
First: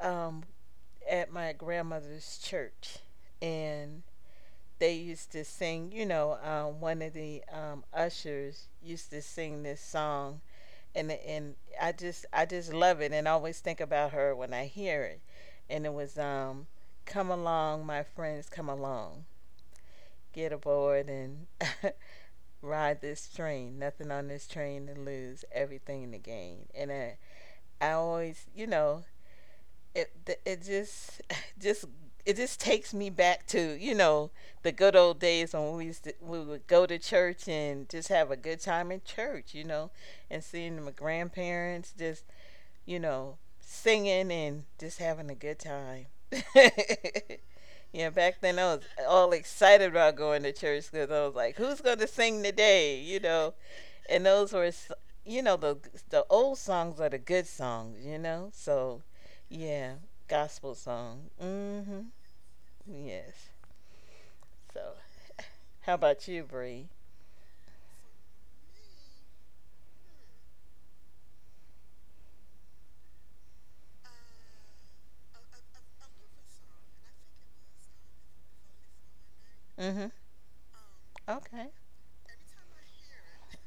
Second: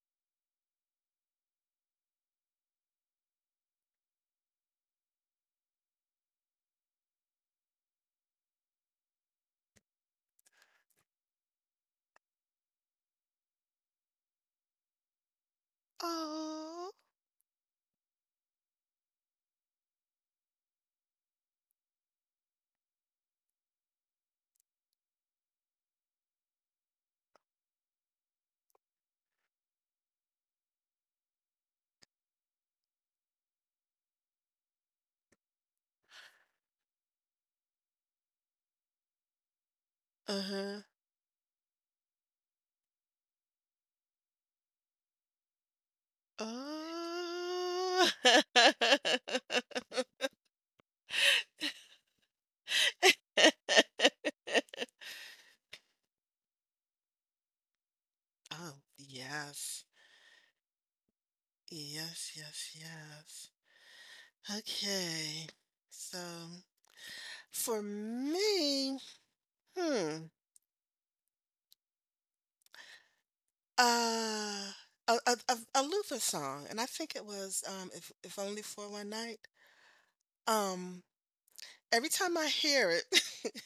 S2: um, at my grandmother's church, and they used to sing. You know, um, one of the um, ushers used to sing this song and and I just I just love it and always think about her when I hear it. And it was um
S1: Oh,
S2: come along my friends, come along. Get aboard and [LAUGHS] ride this train. Nothing on this train to lose, everything to gain. And I, I always, you know, it it just [LAUGHS] just it just takes me back to, you know, the good old days when we used to, we would go to church and just have a good time in church, you know, and
S1: uh huh.
S2: seeing my grandparents just you know, singing and just having a good time. [LAUGHS]
S1: Oh.
S2: Yeah, back then I was all excited
S1: [LAUGHS]
S2: about going to church because I was like, who's going to sing today? You know, and those were, s- you know, the the old songs are the good songs, you know.
S1: Oh,
S2: So,
S1: yes.
S2: yeah, gospel song. Mm mhm.
S1: Yes, yes,
S2: Yes.
S1: yes.
S2: So,
S1: Okay.
S2: how
S1: So
S2: about you, Bree?
S1: for me, hmm, uh, a, a, a, a Luther song, and I think it was um, "If if Only for One Night."
S2: Mm mhm.
S1: Um,
S2: Okay.
S1: every time I hear it,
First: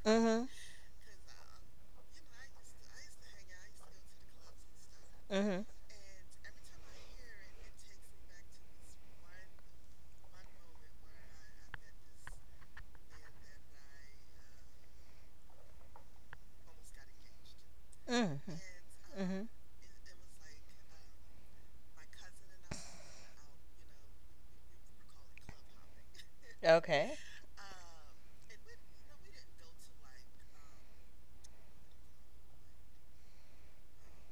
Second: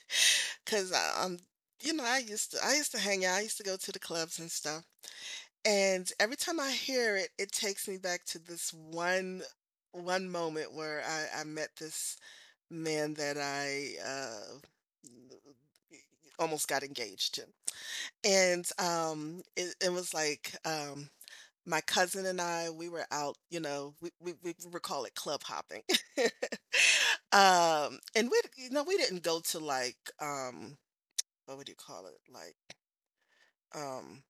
S2: Mm
S1: [LAUGHS] because um, you know, I used to I used to hang out, I used to go to the clubs and stuff,
S2: mhm. Mm
S1: and every time I hear it, it takes me back to this one one moment where I, I met this man that I— uh, almost got engaged to.
S2: mhm. Mhm.
S1: And, um,
S2: Mhm.
S1: it it was like, um, my cousin and I, we were out, you know, we we we would call it club hopping. [LAUGHS]
S2: Okay.
S1: Um, and we— you know, we didn't go to like, um, what would you call it? Like, um,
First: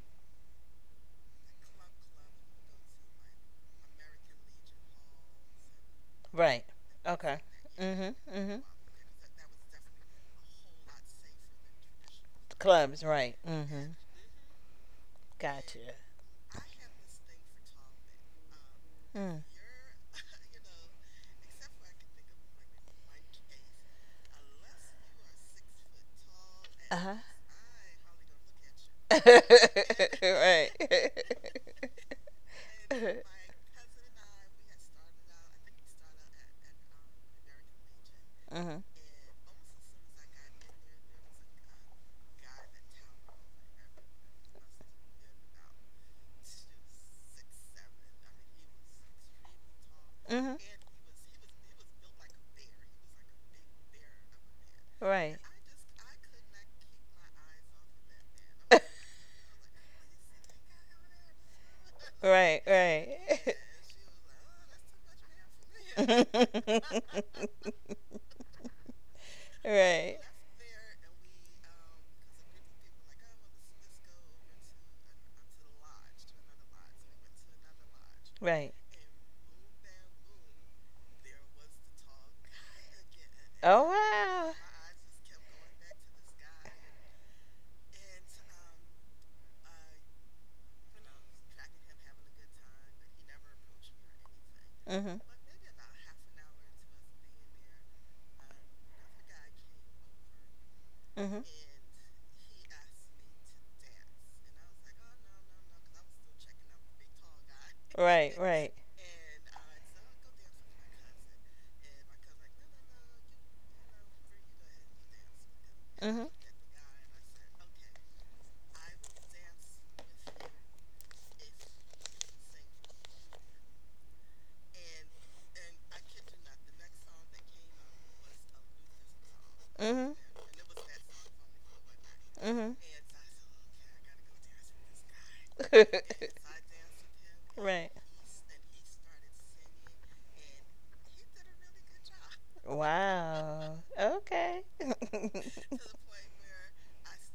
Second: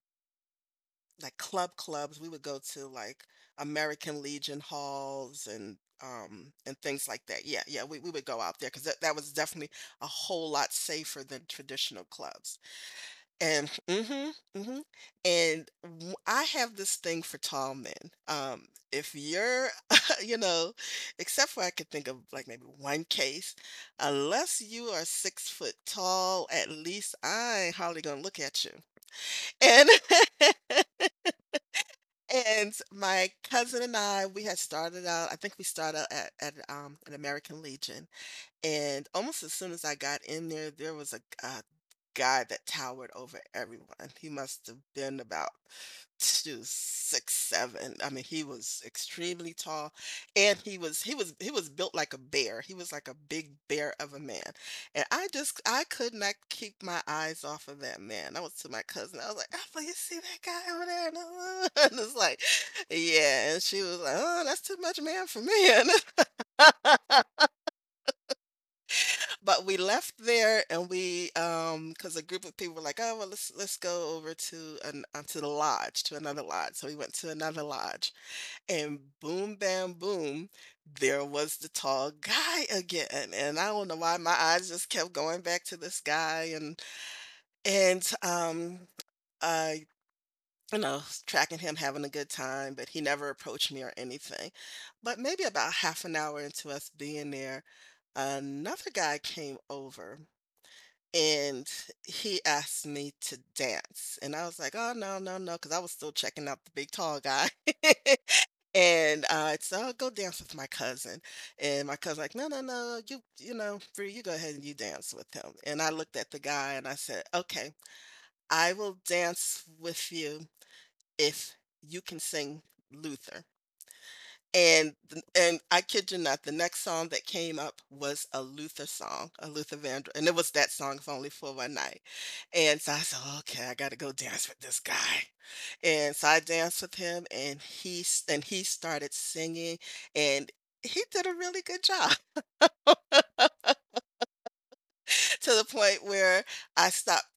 S1: like club clubs. We would go to like American Legion halls and um
S2: Right.
S1: and things like
S2: Okay.
S1: that. Yeah, yeah,
S2: Mm
S1: we we
S2: mhm.
S1: would
S2: Mm
S1: go out
S2: mhm.
S1: there because that that was definitely a whole lot safer than traditional clubs.
S2: Clubs, right.
S1: And
S2: Mm-hmm.
S1: mm mhm, mm mhm. And—
S2: Gotcha.
S1: w I have this thing for tall men. Um, if
S2: Mm.
S1: you're— [LAUGHS] you know, except for— I could think of like maybe one case, unless you are six foot tall, at least,
S2: Uh-huh.
S1: I ain't hardly gonna look at you. And
S2: [LAUGHS]
S1: [LAUGHS]
S2: right. [LAUGHS]
S1: and my cousin and I, we had started out— I think we started out at at, um, an American Legion,
S2: mm-hmm.
S1: and almost as soon as I got in there, there was a a guy that towered over everyone. He must have been about to six seven. I mean, he was extremely tall,
S2: Mm-hmm.
S1: and he was he was he was built like a bear. He was like a big bear of a man, and I
S2: Right.
S1: just— I could
S2: [LAUGHS]
S1: not keep my eyes off of that man. I was— to my cousin I was like, "Alpha, you see that guy over there?" And, uh, [LAUGHS] and it's like,
S2: Right,
S1: yeah. And she was like, "Oh, that's too much man for me."
S2: right.
S1: [LAUGHS] And—
S2: [LAUGHS] [LAUGHS]
S1: but we
S2: Right.
S1: left there, and we um because a group of people were like, "Oh, well, let's let's go over to an— uh, to the lodge— to another lodge." So we went to another lodge
S2: Right. [LAUGHS]
S1: and boom, bam, boom, there was the tall guy again. And I
S2: Oh
S1: don't know why my
S2: wow.
S1: eyes just kept going back to this guy, and and um uh you know, tracking him having a good time, but he never approached me or anything. But
S2: Mhm.
S1: maybe about half an hour into us being there, another guy came over
S2: Mhm.
S1: and he asked me to dance. And I was like, oh, no, no, no, because I was still checking out the big tall guy. [LAUGHS]
S2: Right. Right.
S1: And, uh, so I'll go dance with my cousin, and my cousin like, "No, no, no, you you know, Bree, you go ahead and you dance with him." And I looked
S2: Mhm.
S1: at the guy and I said, "Okay, I will dance with you if you can sing Luther." And th and I kid you not, the next song that came up was a Luther song, a Luther Vandross,
S2: Mhm.
S1: and it was that song, "If Only for One Night."
S2: Mhm.
S1: And so I said, "Oh, okay, I gotta go dance with this guy." And so I
S2: [LAUGHS]
S1: danced with him and
S2: right.
S1: he s- and he started singing, and he did a really good job. [LAUGHS]
S2: Wow. Okay.
S1: To the
S2: [LAUGHS]
S1: point where I stopped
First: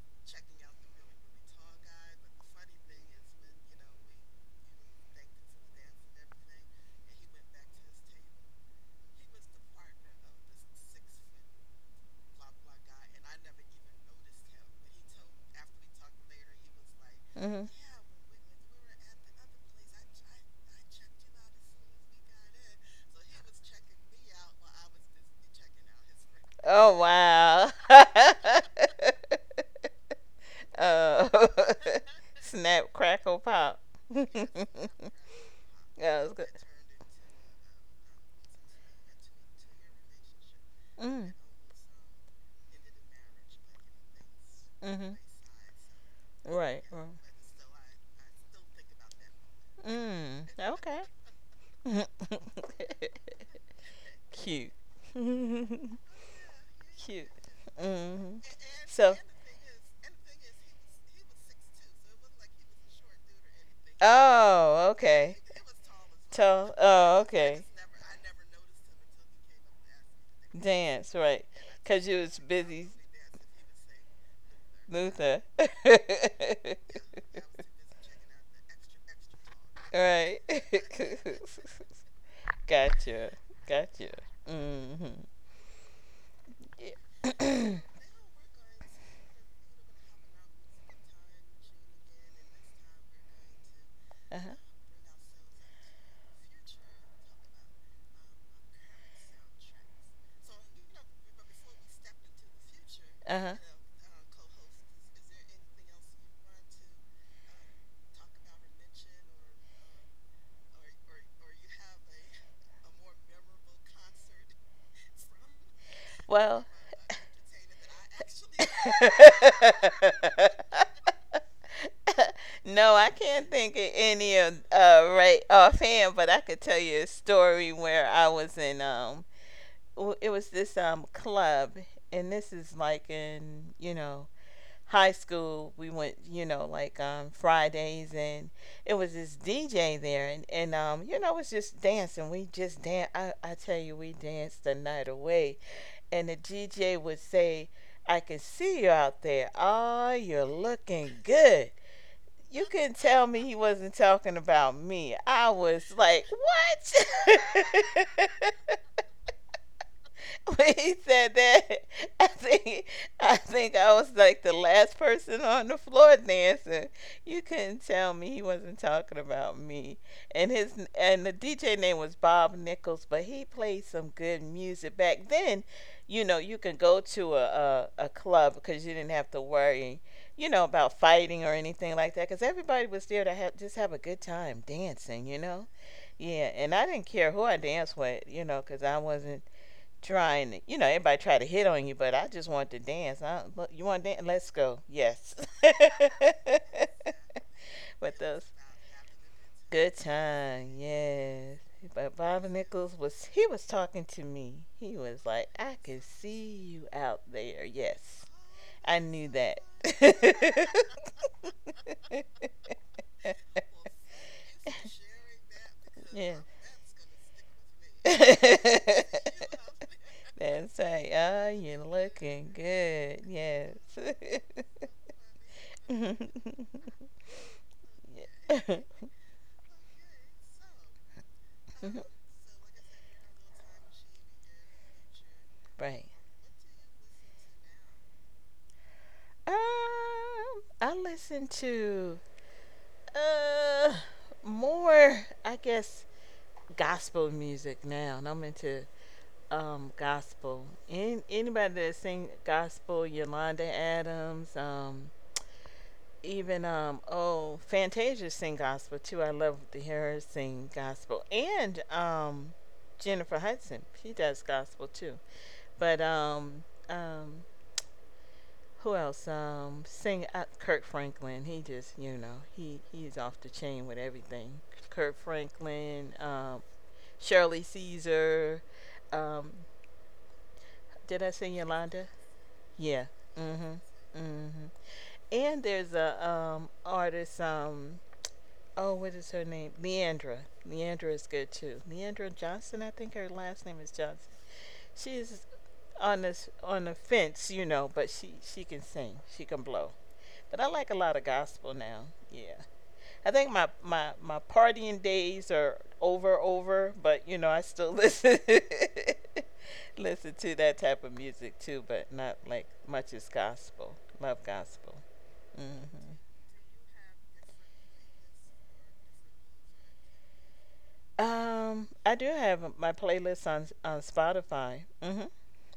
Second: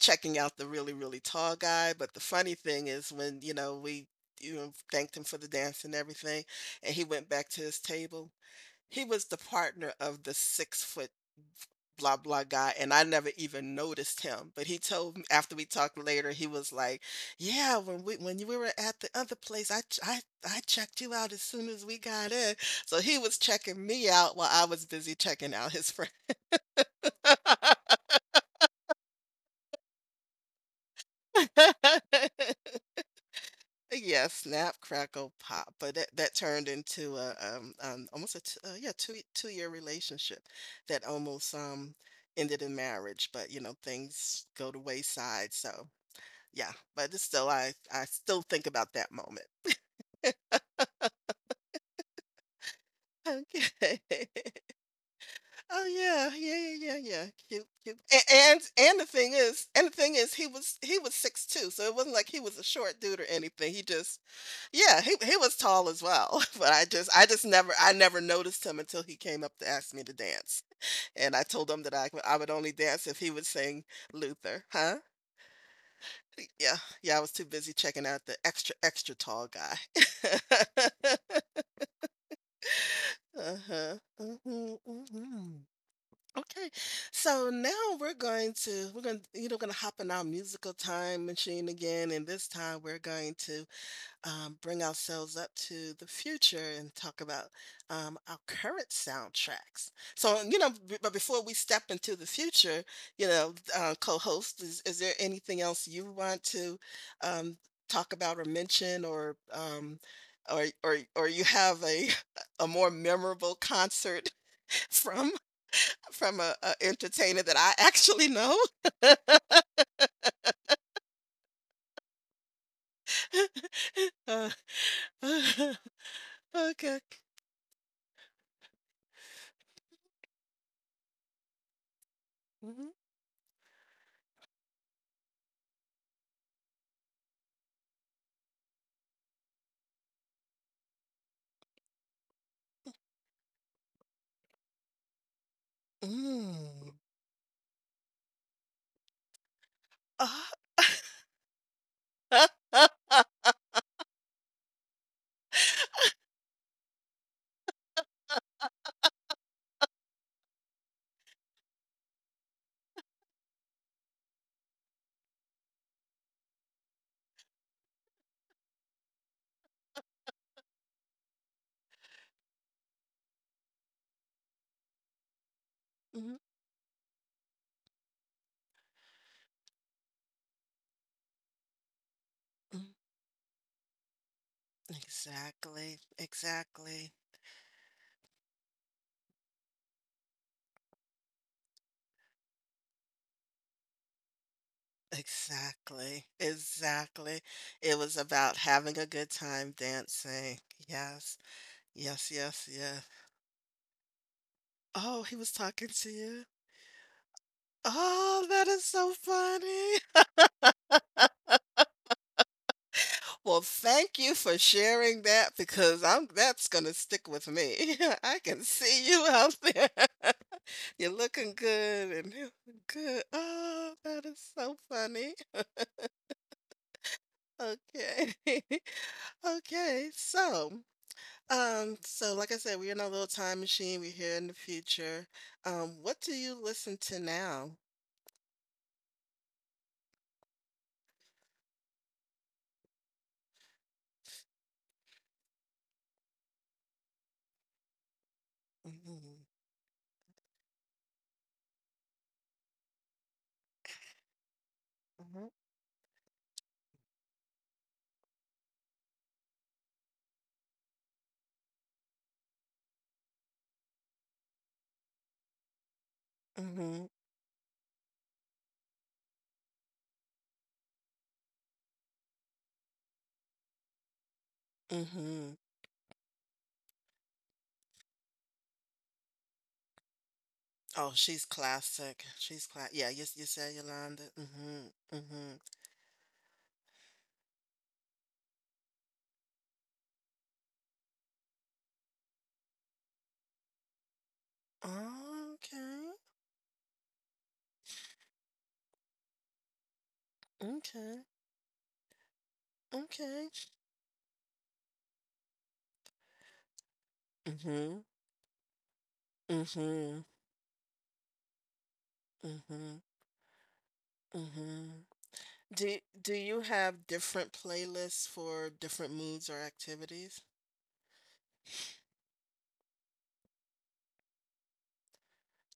S1: checking out the really, really tall guy. But the funny thing is, when, you know, we, you know, thanked him for the dance and everything, and he went back to his table. He was the partner of the six foot blah blah guy, and I never even noticed him. But he told me after, we talked later, he was like,
S2: hmm
S1: yeah, when we when you- we were at the other place, I ch- I I checked you out as soon as we got in. So he was checking me out while I was busy checking out his friend.
S2: Oh wow.
S1: [LAUGHS]
S2: [LAUGHS] oh. [LAUGHS] Snap, crackle, pop. [LAUGHS] yeah,
S1: Yeah, snap, crackle, pop. But that,
S2: it's
S1: that
S2: good.
S1: turned into a, um, um almost a t- uh, yeah, two two year relationship that
S2: Mm.
S1: almost um ended in marriage. But you know things go to
S2: Mhm.
S1: wayside. So yeah,
S2: Right, right.
S1: but it's still, I I still think about that moment.
S2: Mm. Okay.
S1: Okay.
S2: [LAUGHS]
S1: [LAUGHS]
S2: Cute. [LAUGHS] Cute.
S1: Oh yeah, yeah, yeah, yeah, yeah. Cute, cute. A-
S2: Hmm
S1: And and the
S2: So,
S1: thing is, and the thing is, he was he was six two, so it wasn't like he was a short dude or anything. He just,
S2: oh,
S1: yeah, he he
S2: okay.
S1: was tall as well. [LAUGHS] But
S2: Tell,
S1: I just
S2: oh,
S1: I just
S2: okay.
S1: never I never noticed him until he came up to ask me to dance,
S2: Dance,
S1: and I
S2: right.
S1: told him that
S2: Because
S1: I
S2: you
S1: I
S2: was
S1: would only
S2: busy,
S1: dance if he would sing Luther, huh?
S2: Luther. [LAUGHS]
S1: Yeah, yeah. I was too busy checking out the extra extra tall guy. [LAUGHS]
S2: right. [LAUGHS] gotcha.
S1: Uh-huh.
S2: Gotcha.
S1: Hmm.
S2: Mm-hmm.
S1: Hmm. Okay. So now,
S2: Uh
S1: we're going to we're going to you know going to hop in our musical time machine again. And this time we're going to
S2: huh.
S1: um, bring ourselves up to the future and talk about um, our current soundtracks. So, you know, b- but before we step into the future, you
S2: Uh
S1: know,
S2: huh. [CLEARS THROAT]
S1: uh, co-host, is, is there anything else you want to um, talk about or mention, or um, or or or you have a [LAUGHS] a more memorable concert [LAUGHS] from from a,
S2: Well,
S1: a entertainer that I actually know?
S2: [LAUGHS] no, I can't think of any
S1: Uh,
S2: of uh, right
S1: [LAUGHS]
S2: offhand, but I could tell you
S1: okay.
S2: a story where I was in um, w- it was this um club, and this is
S1: Mhm.
S2: like in you know high school we went you know like um Fridays and it was this DJ there and, and um you know it was just dancing we just dan I, I tell you we danced the night away and the
S1: Mm.
S2: DJ would say I can see you out there, oh you're
S1: Ah.
S2: looking good, you couldn't tell
S1: [LAUGHS]
S2: me he wasn't talking about me. I was like, what? [LAUGHS] When he said that, [LAUGHS] I think I think I was like the last person on the floor dancing. You couldn't tell me he wasn't talking about me. And his and the D J name was Bob Nichols, but he played some good music back then. You know,
S1: Mhm,
S2: you can go to a a, a club because you didn't have to worry, you know, about fighting or anything like that. Because
S1: mhm.
S2: everybody was there to have, just have a good time dancing. You know,
S1: Exactly,
S2: yeah. And I didn't
S1: exactly,
S2: care who I danced with, you know, because I wasn't trying, you know, everybody try to hit on you, but I just want to dance. I, look, you want to dance? Let's go. Yes.
S1: exactly,
S2: [LAUGHS]
S1: exactly. It was
S2: But those
S1: about having a good time
S2: good
S1: dancing.
S2: time,
S1: Yes,
S2: yes. But
S1: yes,
S2: Bob
S1: yes,
S2: Nichols
S1: yes.
S2: was, he was talking to me. He
S1: Oh,
S2: was
S1: he
S2: like,
S1: was
S2: I
S1: talking
S2: can
S1: to you.
S2: see you out there. Yes.
S1: Oh, that is
S2: I
S1: so
S2: knew that.
S1: funny. [LAUGHS] Well, thank you for sharing that, because
S2: [LAUGHS]
S1: I'm,
S2: yeah.
S1: that's gonna stick with me.
S2: [LAUGHS]
S1: [LAUGHS] I can see you
S2: That's
S1: out there. [LAUGHS]
S2: right.
S1: You're
S2: Oh,
S1: looking
S2: you're
S1: good and,
S2: looking
S1: [LAUGHS]
S2: good.
S1: good.
S2: Yes.
S1: Oh, that
S2: [LAUGHS]
S1: is so funny. [LAUGHS]
S2: Yeah. [LAUGHS]
S1: Okay. [LAUGHS] Okay, so, um, so like I said, we're in a little time machine. We're here in the future. Um,
S2: right.
S1: what do you listen to now?
S2: Um, I listen to uh more, I guess, gospel music now. And I'm into
S1: Mm-hmm.
S2: um gospel. Any, anybody that sing gospel, Yolanda Adams, um, even um oh Fantasia sing gospel too. I love to hear her sing gospel. And um Jennifer Hudson, she does gospel too. But um
S1: Mm-hmm.
S2: um who else? Um sing uh, Kirk Franklin. He just you know, he he's off the chain with everything. Kirk
S1: Mm-hmm.
S2: Franklin, um Shirley Caesar, um
S1: Oh,
S2: did I
S1: she's
S2: say Yolanda?
S1: classic. She's class.
S2: Yeah.
S1: Yeah, you, you said
S2: Mhm.
S1: Yolanda.
S2: Mhm.
S1: Mm-hmm. Mm-hmm.
S2: And there's a um artist um oh, what is her name? Leandra. Leandra is good too. Leandra Johnson, I think her last name is Johnson. She's
S1: Okay.
S2: on this on the fence, you know, but she she can sing, she can blow. But I like a lot of
S1: Okay.
S2: gospel now. Yeah, I think
S1: Okay.
S2: my my my partying days are over over, but you know I still
S1: Mm-hmm.
S2: listen [LAUGHS]
S1: Mm-hmm.
S2: listen to that type of music too, but not like
S1: Mm-hmm.
S2: much as gospel. Love
S1: Mm-hmm.
S2: gospel.
S1: Do
S2: Hmm
S1: do you have different playlists for different moods or activities?
S2: Um, I do have my playlist on on Spotify. Mhm.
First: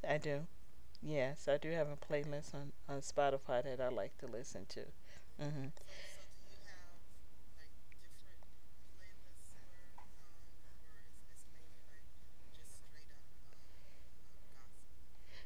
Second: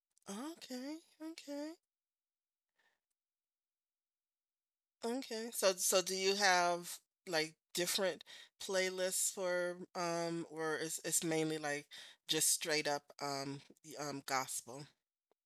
S2: I do.
S1: Okay.
S2: Yes, I do
S1: Okay.
S2: have a playlist on on Spotify that I like to listen to.
S1: Okay.
S2: Mhm.
S1: So so do you have like different playlists for um or is it's mainly like just straight up um y- um gospel?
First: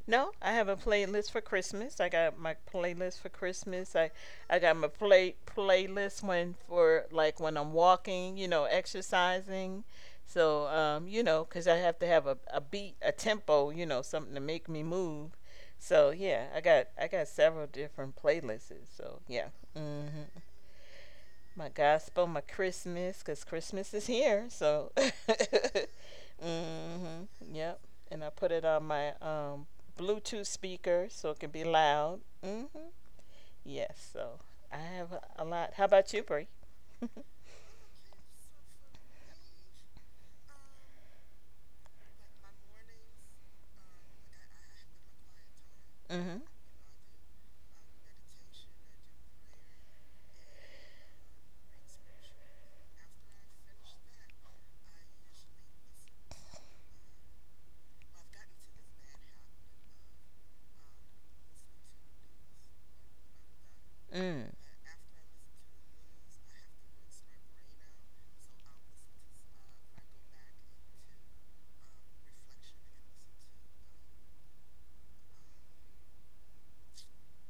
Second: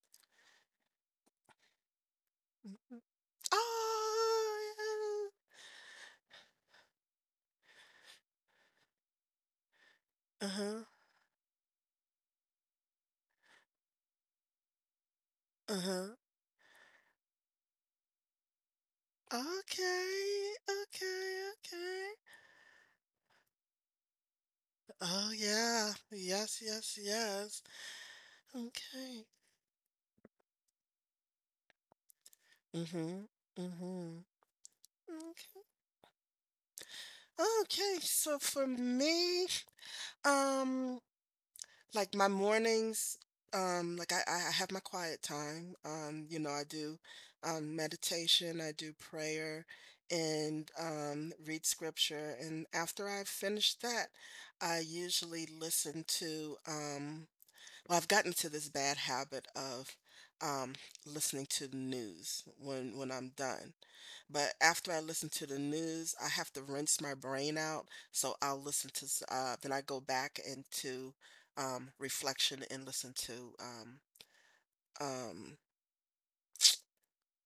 S2: No, I have a playlist for Christmas. I got my
S1: Mhm.
S2: playlist for Christmas. I,
S1: Oh,
S2: I got my
S1: yeah.
S2: play playlist when for like when I'm walking, you know, exercising. So,
S1: Uh-huh.
S2: um, you know, 'cause I have to have a, a beat, a tempo, you know, something to make me move. So
S1: Uh-huh.
S2: yeah, I got I got several different playlists. So yeah. hmm
S1: Okay. Okay.
S2: My
S1: Okay.
S2: gospel, my Christmas, because Christmas is here. So,
S1: Oh yeah.
S2: [LAUGHS]
S1: Yes, yes,
S2: hmm
S1: yes.
S2: yep. And I put it on my
S1: Okay.
S2: um, Bluetooth speaker so it can be loud. Hmm
S1: Mm-hmm.
S2: Yes.
S1: Mm-hmm.
S2: So I have a
S1: Okay.
S2: lot. How about you, Bree? [LAUGHS]
S1: Okay, so for me, um like my mornings, um, like I, I I have my quiet time. Um, you
S2: hmm
S1: know, I do um, meditation, I do prayer, and um, read scripture. And after I've finished that, I usually listen to um, well, I've gotten to this bad habit of um, listening to the news when when I'm done.
S2: Mm.
S1: But after I listen to the news, I have to rinse my brain out. So I'll, listen to s- uh, then I go back into um, reflection and listen to um, um,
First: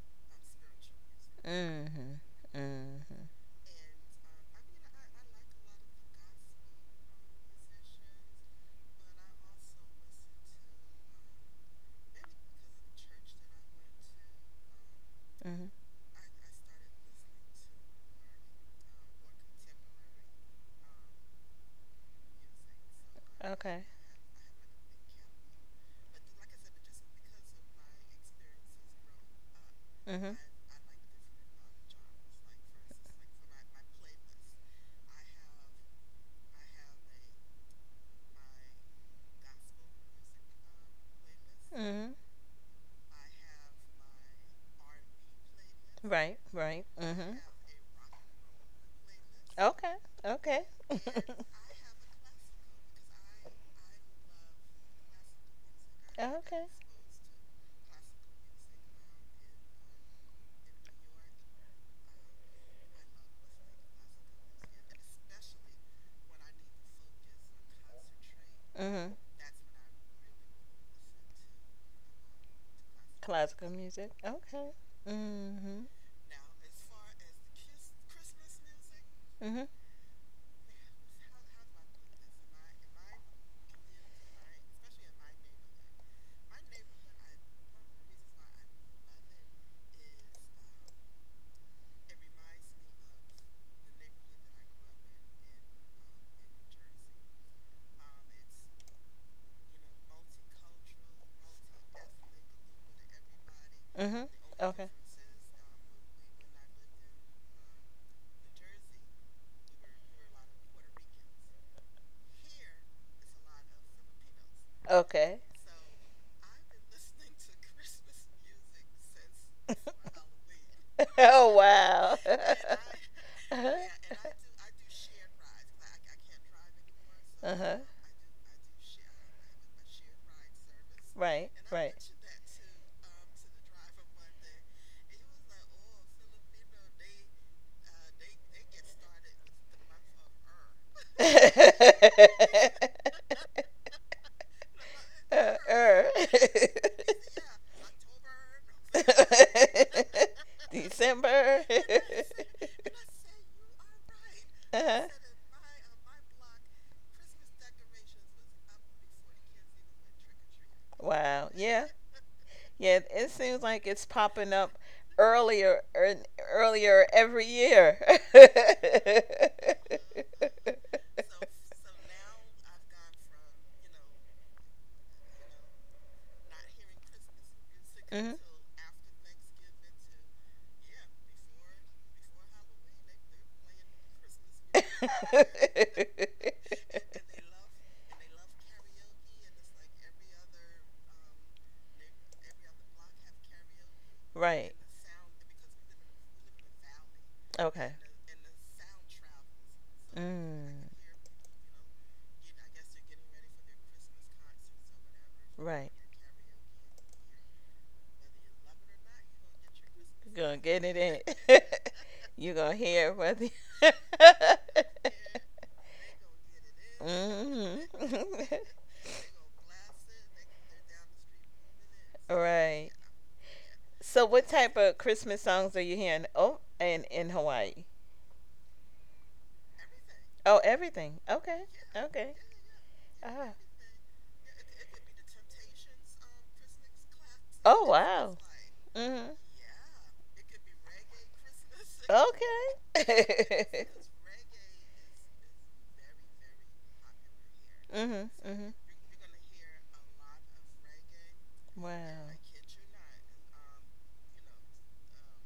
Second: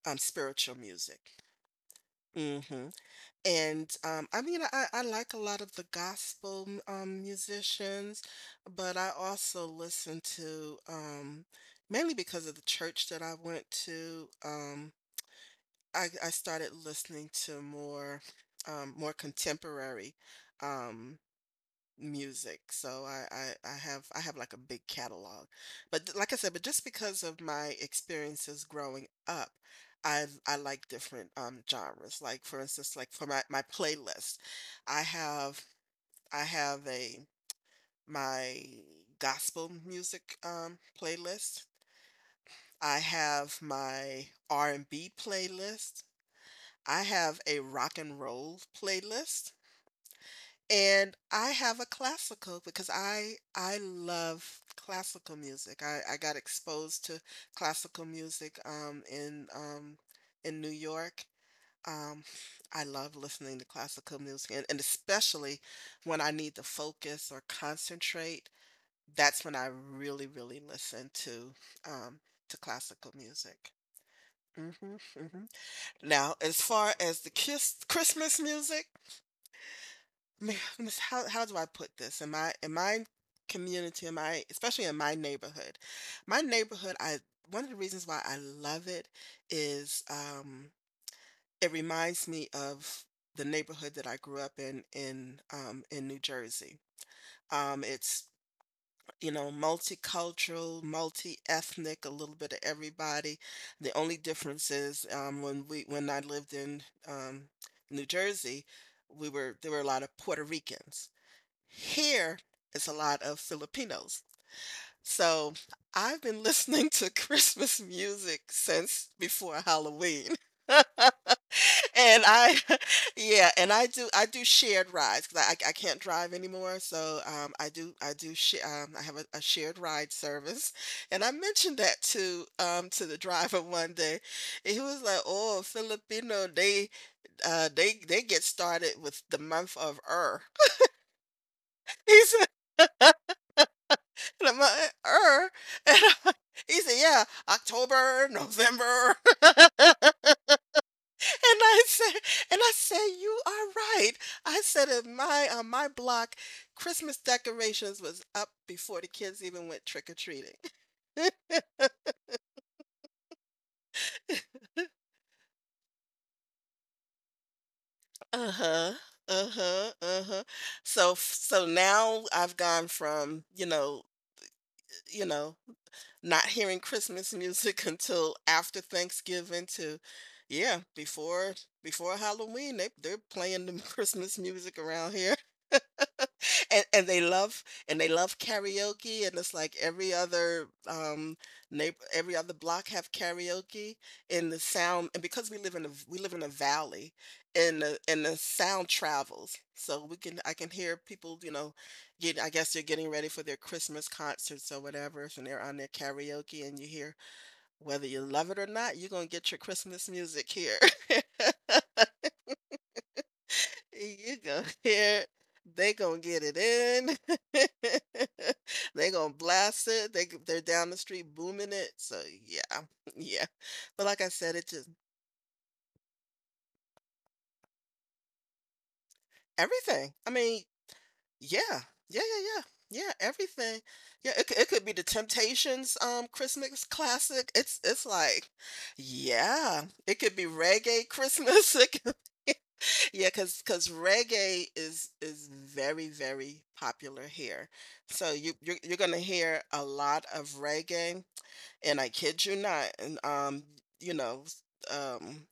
S1: um, spiritual music.
S2: hmm
S1: Hmm.
S2: hmm
S1: And um, I mean, I, I like a lot of the gospel m- um, musicians, but I also listen to, um, mainly because of the church that I went to, Um,
S2: hmm
S1: I, I started listening to more um, more contemporary um, music. So I, I I
S2: Okay.
S1: have I have like a big catalog. But th- like I said, but just because of my experiences growing up, I
S2: hmm
S1: I like different um genres. Like for instance, like for my my playlist, I have I have a my gospel music um playlist.
S2: hmm
S1: I have my R and B playlist.
S2: Right. Right.
S1: I
S2: hmm
S1: have a rock and roll playlist.
S2: Okay. Okay. [LAUGHS]
S1: And I have a classical, because I I love classical music. I, I got
S2: okay.
S1: exposed to classical music um in um in New York. Um [SIGHS] I love listening to classical music, and, and especially when I need to focus or concentrate.
S2: Mhm.
S1: That's when I really, really listen to, um to classical
S2: Classical
S1: music.
S2: music.
S1: Hmm.
S2: Okay.
S1: Hmm.
S2: Mhm.
S1: Now, as far as the kiss Christmas music,
S2: Mhm.
S1: man, how how do I put this in my, in my community, in my, especially in my neighborhood. My neighborhood, I, one of the reasons why I love it is, um it reminds me of the neighborhood that I grew up in, in um in New Jersey. Um it's, you know multicultural, multi-ethnic, a little bit of everybody. The only
S2: Mhm.
S1: difference is,
S2: Okay.
S1: um when we when I lived in um New Jersey, we were there were a lot of Puerto Ricans. Here is a lot of Filipinos. So
S2: Okay.
S1: I've been [LAUGHS] listening to Christmas music since before Halloween. [LAUGHS]
S2: [LAUGHS] oh
S1: And
S2: wow.
S1: I,
S2: [LAUGHS]
S1: [LAUGHS] yeah, and I do I do
S2: uh-huh.
S1: shared rides, because I, I I can't drive anymore. So um, I do I do sh- um, I have a, a shared ride service, and I
S2: Right,
S1: mentioned that
S2: right.
S1: to, um, to the driver [LAUGHS] one day. And he was like, "Oh, Filipino, they uh, they they get started with the month of Er." [LAUGHS] He said.
S2: [LAUGHS]
S1: And I'm like, er.
S2: Uh,
S1: [LAUGHS] And
S2: er.
S1: I'm like, he said, yeah, October, November. [LAUGHS] And
S2: [LAUGHS] December.
S1: I said,
S2: [LAUGHS]
S1: and I said, you are right. I said,
S2: uh-huh.
S1: in my on my block, Christmas decorations was up before the kids even went trick or treating.
S2: Wow. Yeah. Yeah. It seems like it's popping up earlier and earlier every year.
S1: Uh huh. Uh
S2: [LAUGHS]
S1: huh. Uh huh. So so now I've gone from, you know you know not hearing Christmas music [LAUGHS] until
S2: Mhm.
S1: after Thanksgiving, to, yeah, before before Halloween. They they're playing the [LAUGHS] Christmas music around here.
S2: [LAUGHS]
S1: [LAUGHS] and and they love and they love karaoke, and it's like every other um neighbor, every other block have karaoke in the
S2: right.
S1: sound. And because we live in a we live in a valley, and
S2: Okay.
S1: the and the sound travels, so, we can I can
S2: Mm.
S1: hear people, you know get I guess they're getting ready for their Christmas concerts or whatever, and they're on their
S2: Right.
S1: karaoke, and you hear, whether you love it or not, you're gonna get your Christmas music
S2: You're gonna
S1: here.
S2: get it in. [LAUGHS] You're gonna hear it whether.
S1: You gonna
S2: [LAUGHS]
S1: hear, [LAUGHS] they gonna get it in. [LAUGHS]
S2: mm-hmm.
S1: They gonna blast it. They they're down the street booming it. So
S2: [LAUGHS]
S1: yeah.
S2: right.
S1: [LAUGHS] Yeah. But like
S2: So,
S1: I
S2: what
S1: said, it
S2: type
S1: just
S2: of Christmas songs are you hearing? Oh, and in Hawaii.
S1: everything. I mean,
S2: Oh, everything.
S1: yeah,
S2: Okay.
S1: yeah,
S2: Okay.
S1: yeah, yeah, yeah.
S2: Ah.
S1: Everything. Yeah, it could, it could be the Temptations um Christmas classic. It's
S2: Oh,
S1: it's
S2: wow.
S1: like,
S2: Mm-hmm.
S1: yeah. It could be reggae Christmas. [LAUGHS] It could, yeah, cause
S2: Okay.
S1: cause
S2: [LAUGHS]
S1: reggae is is very, very popular here, so
S2: mhm.
S1: you you're,
S2: Mhm.
S1: you're gonna hear a lot of reggae. And I
S2: Wow.
S1: kid you not. And um you know s- um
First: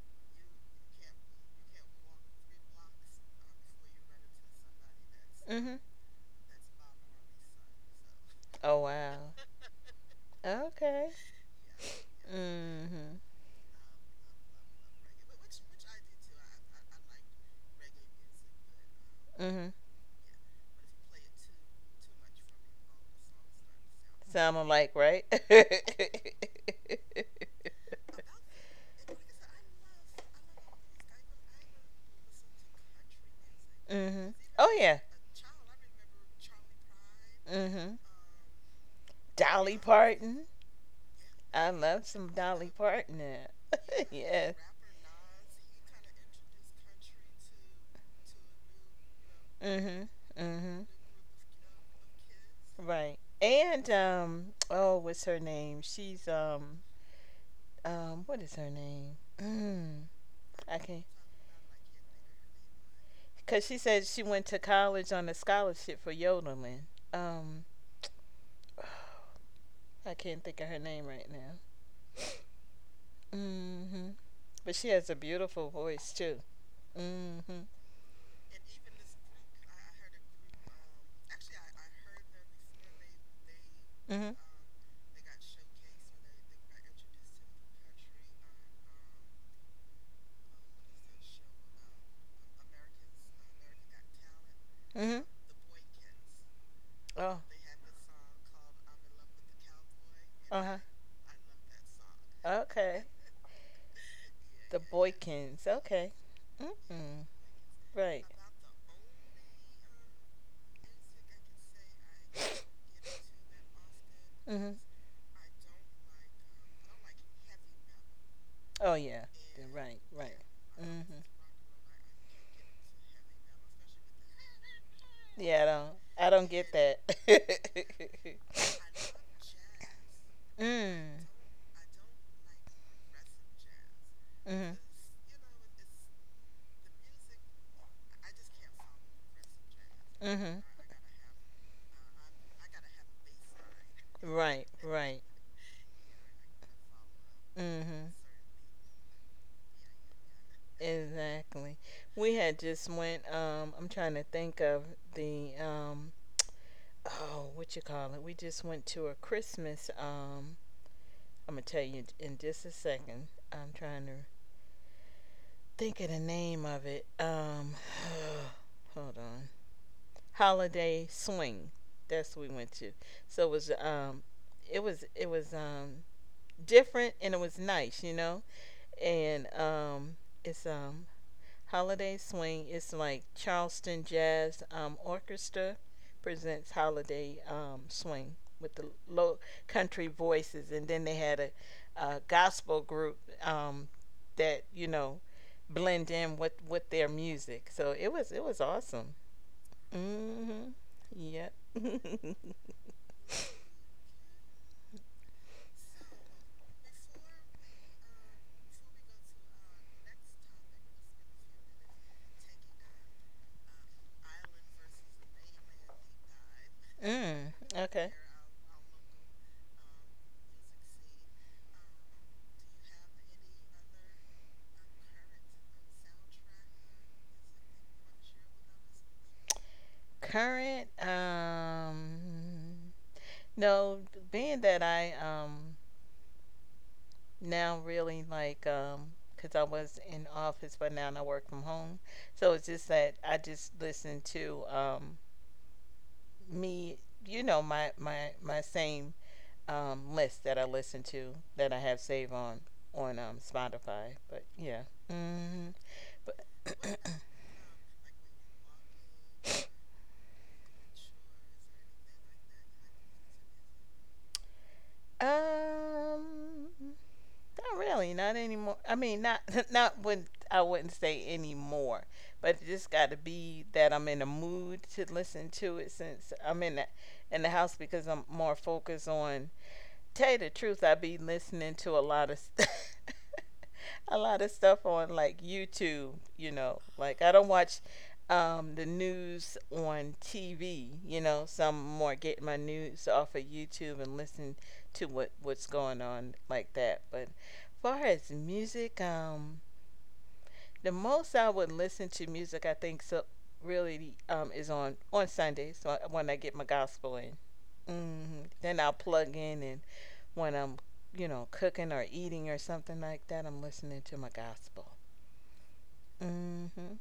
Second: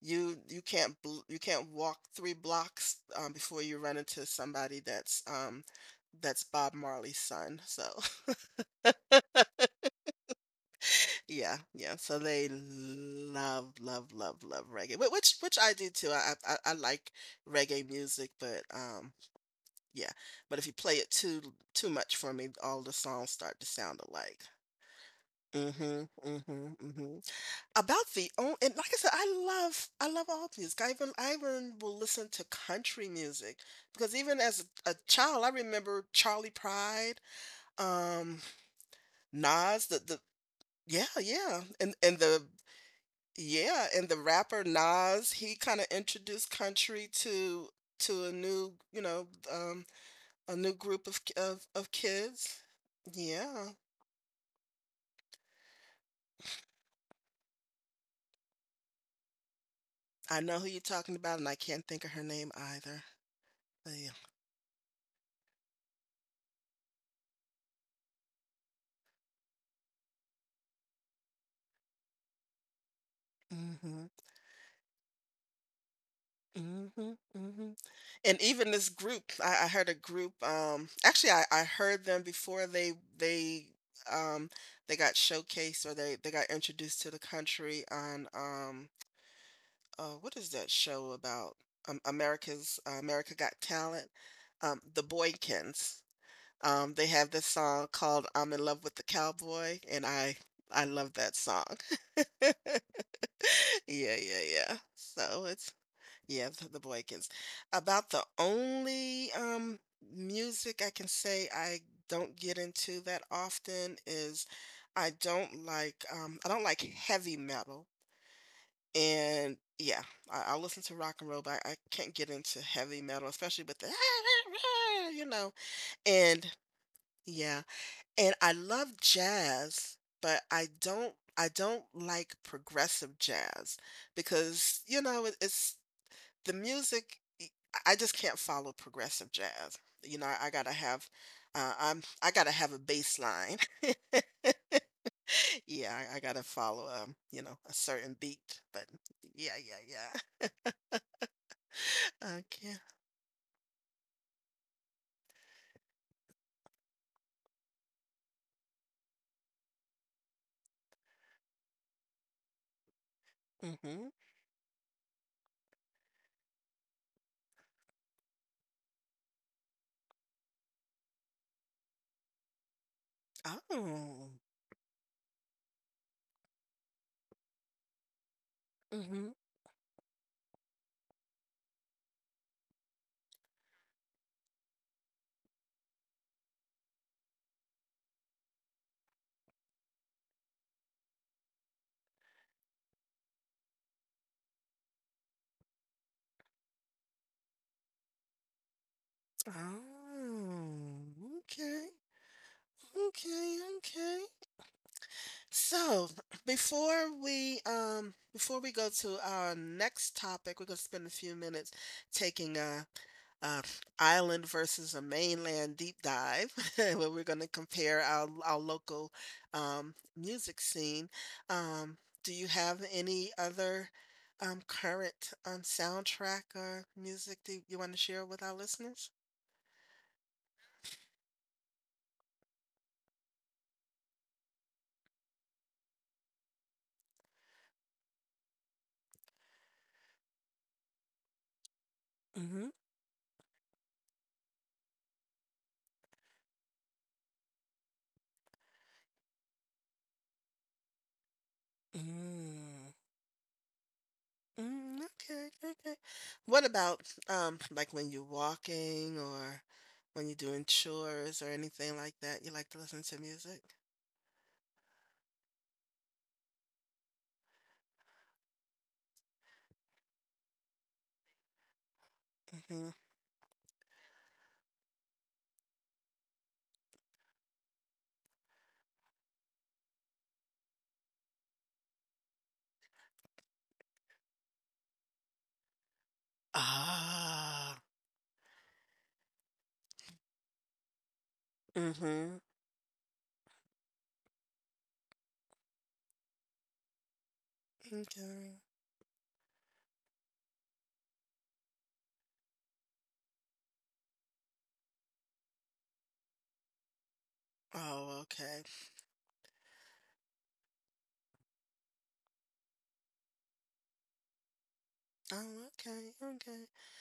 S1: you you can't bl you can't walk three blocks um, before you run into somebody that's, um
S2: Mhm.
S1: that's Bob Marley's son. So
S2: Oh wow. Okay.
S1: [LAUGHS] yeah, yeah, so they
S2: Mhm.
S1: love, love, love, love reggae, wh- which which I do too. I I, I I like reggae music, but um.
S2: Mhm.
S1: Yeah, but if you play it too too much for me, all the songs start to sound alike.
S2: Sound alike, right?
S1: Mm.
S2: [LAUGHS]
S1: Mhm, mm mhm, mm mhm. About the own, and like I said, I love I love all music. I even I even will listen to country music, because
S2: mhm.
S1: even as
S2: Oh
S1: a, a
S2: yeah.
S1: child, I remember Charlie Pride,
S2: Mhm.
S1: um,
S2: Dolly
S1: Nas, the the
S2: Parton.
S1: yeah yeah,
S2: I
S1: and
S2: love
S1: and
S2: some
S1: the
S2: Dolly Parton now.
S1: yeah and
S2: [LAUGHS]
S1: the
S2: yes.
S1: rapper Nas. He kind of introduced country to to a new, you know um
S2: Mhm.
S1: A new
S2: Mhm.
S1: group of of of kids.
S2: Right.
S1: Yeah,
S2: And um oh what's her name? She's um um what is her name? [CLEARS THROAT] Mm,
S1: I know who
S2: I
S1: you're
S2: can't,
S1: talking about, and I can't think of her name either.
S2: because she
S1: But
S2: said
S1: yeah.
S2: she went to college on a scholarship for yodeling. Um I can't think of her name right now.
S1: Mm-hmm.
S2: Mm-hmm. But she has a beautiful voice too.
S1: Mm-hmm.
S2: Mm-hmm.
S1: Mm-hmm. And even this group, I, I heard a group. Um, actually, I, I heard them before they they
S2: Mm-hmm.
S1: um they got showcased or they they got introduced to the country on um uh what is that show about um, America's uh, America Got Talent? Um, the
S2: Mm-hmm.
S1: Boykins. Um, they have
S2: Oh.
S1: this song called "I'm in Love with the Cowboy," and I
S2: Uh-huh.
S1: I love that song.
S2: Okay.
S1: [LAUGHS] Yeah, yeah, yeah.
S2: The
S1: So
S2: Boykins.
S1: it's
S2: Okay.
S1: yeah, the, the
S2: Mm-hmm.
S1: Boykins. About the
S2: Right.
S1: only um music I can say I don't get into that often is
S2: Mm-hmm.
S1: I don't like um I don't like heavy metal.
S2: Oh yeah.
S1: And
S2: Yeah, right,
S1: yeah,
S2: right.
S1: I, I'll listen to rock
S2: Mm-hmm.
S1: and roll, but I, I can't get into heavy metal, especially with the [LAUGHS] you know.
S2: Yeah, I don't. I
S1: And
S2: don't get
S1: yeah.
S2: that. [LAUGHS]
S1: And I love jazz, but I don't
S2: mm.
S1: I don't like progressive jazz
S2: Mhm.
S1: because, you know, it, it's the music I just can't follow progressive jazz. You know, I, I
S2: Mhm.
S1: gotta have uh, I'm I gotta have a bass line. [LAUGHS]
S2: Right. Right.
S1: Yeah, I, I gotta follow um, you know, a
S2: Mhm.
S1: certain beat. But yeah, yeah,
S2: Exactly.
S1: yeah.
S2: We
S1: [LAUGHS]
S2: had
S1: Okay.
S2: just went. Um, I'm trying to think of the um. Oh, what you call it? We just went to a Christmas. Um, I'm gonna tell you in just a second. I'm trying
S1: hmm
S2: to think of the name of it. Um, [SIGHS] hold on. Holiday swing. That's what we went to. So it was um
S1: Oh.
S2: it was it was um different and it was nice, you know.
S1: hmm
S2: And um it's um holiday swing. It's like Charleston Jazz um Orchestra presents holiday um swing with the low country voices, and then they had a, a gospel group um that, you know, blend in with with their music. So it was it was awesome. Mm-hmm.
S1: Oh.
S2: Yep.
S1: Okay.
S2: [LAUGHS]
S1: Okay. Okay. So, before we um before we go to our next topic, we're going to spend a few minutes taking a, a island versus a mainland deep dive, [LAUGHS] where we're going
S2: mm.
S1: to compare
S2: Okay.
S1: our our local um music scene. Um, do you have any other um current um soundtrack or music that you want to share with our listeners?
S2: Current. Um. No, being that I um now really like um because I was in office, but now I work from home, so it's
S1: Mm-hmm.
S2: just that I just listen to um me. You know my my my same um list that I listen to that I have saved on
S1: Mm.
S2: on um Spotify. But yeah.
S1: Mm, okay,
S2: Mm-hmm.
S1: okay.
S2: But
S1: What about
S2: [CLEARS THROAT]
S1: um like when you're walking or when you're doing chores or anything like that? You like to listen to music?
S2: Um, not really, not anymore. I mean, not [LAUGHS] not when I wouldn't say anymore, but it just
S1: Mm-hmm.
S2: got to be that I'm in a mood to listen to it since I'm in the in the house because I'm more focused on. Tell you the truth, I be listening to a lot of. [LAUGHS] A lot of stuff on like YouTube, you know. Like I don't watch
S1: Ah.
S2: um, the news on T V, you know. So I'm more
S1: Mm-hmm.
S2: getting my news off of YouTube and listen to what what's going on like that. But far as
S1: Okay.
S2: music, um, the most I would listen to music, I think, so really um, is on on Sundays so I- when I get my gospel in.
S1: Oh,
S2: Hmm
S1: okay.
S2: Then I'll plug in, and when I'm you know cooking or eating or something like that, I'm listening to my gospel.
S1: Oh, okay, okay.
S2: Mm-hmm.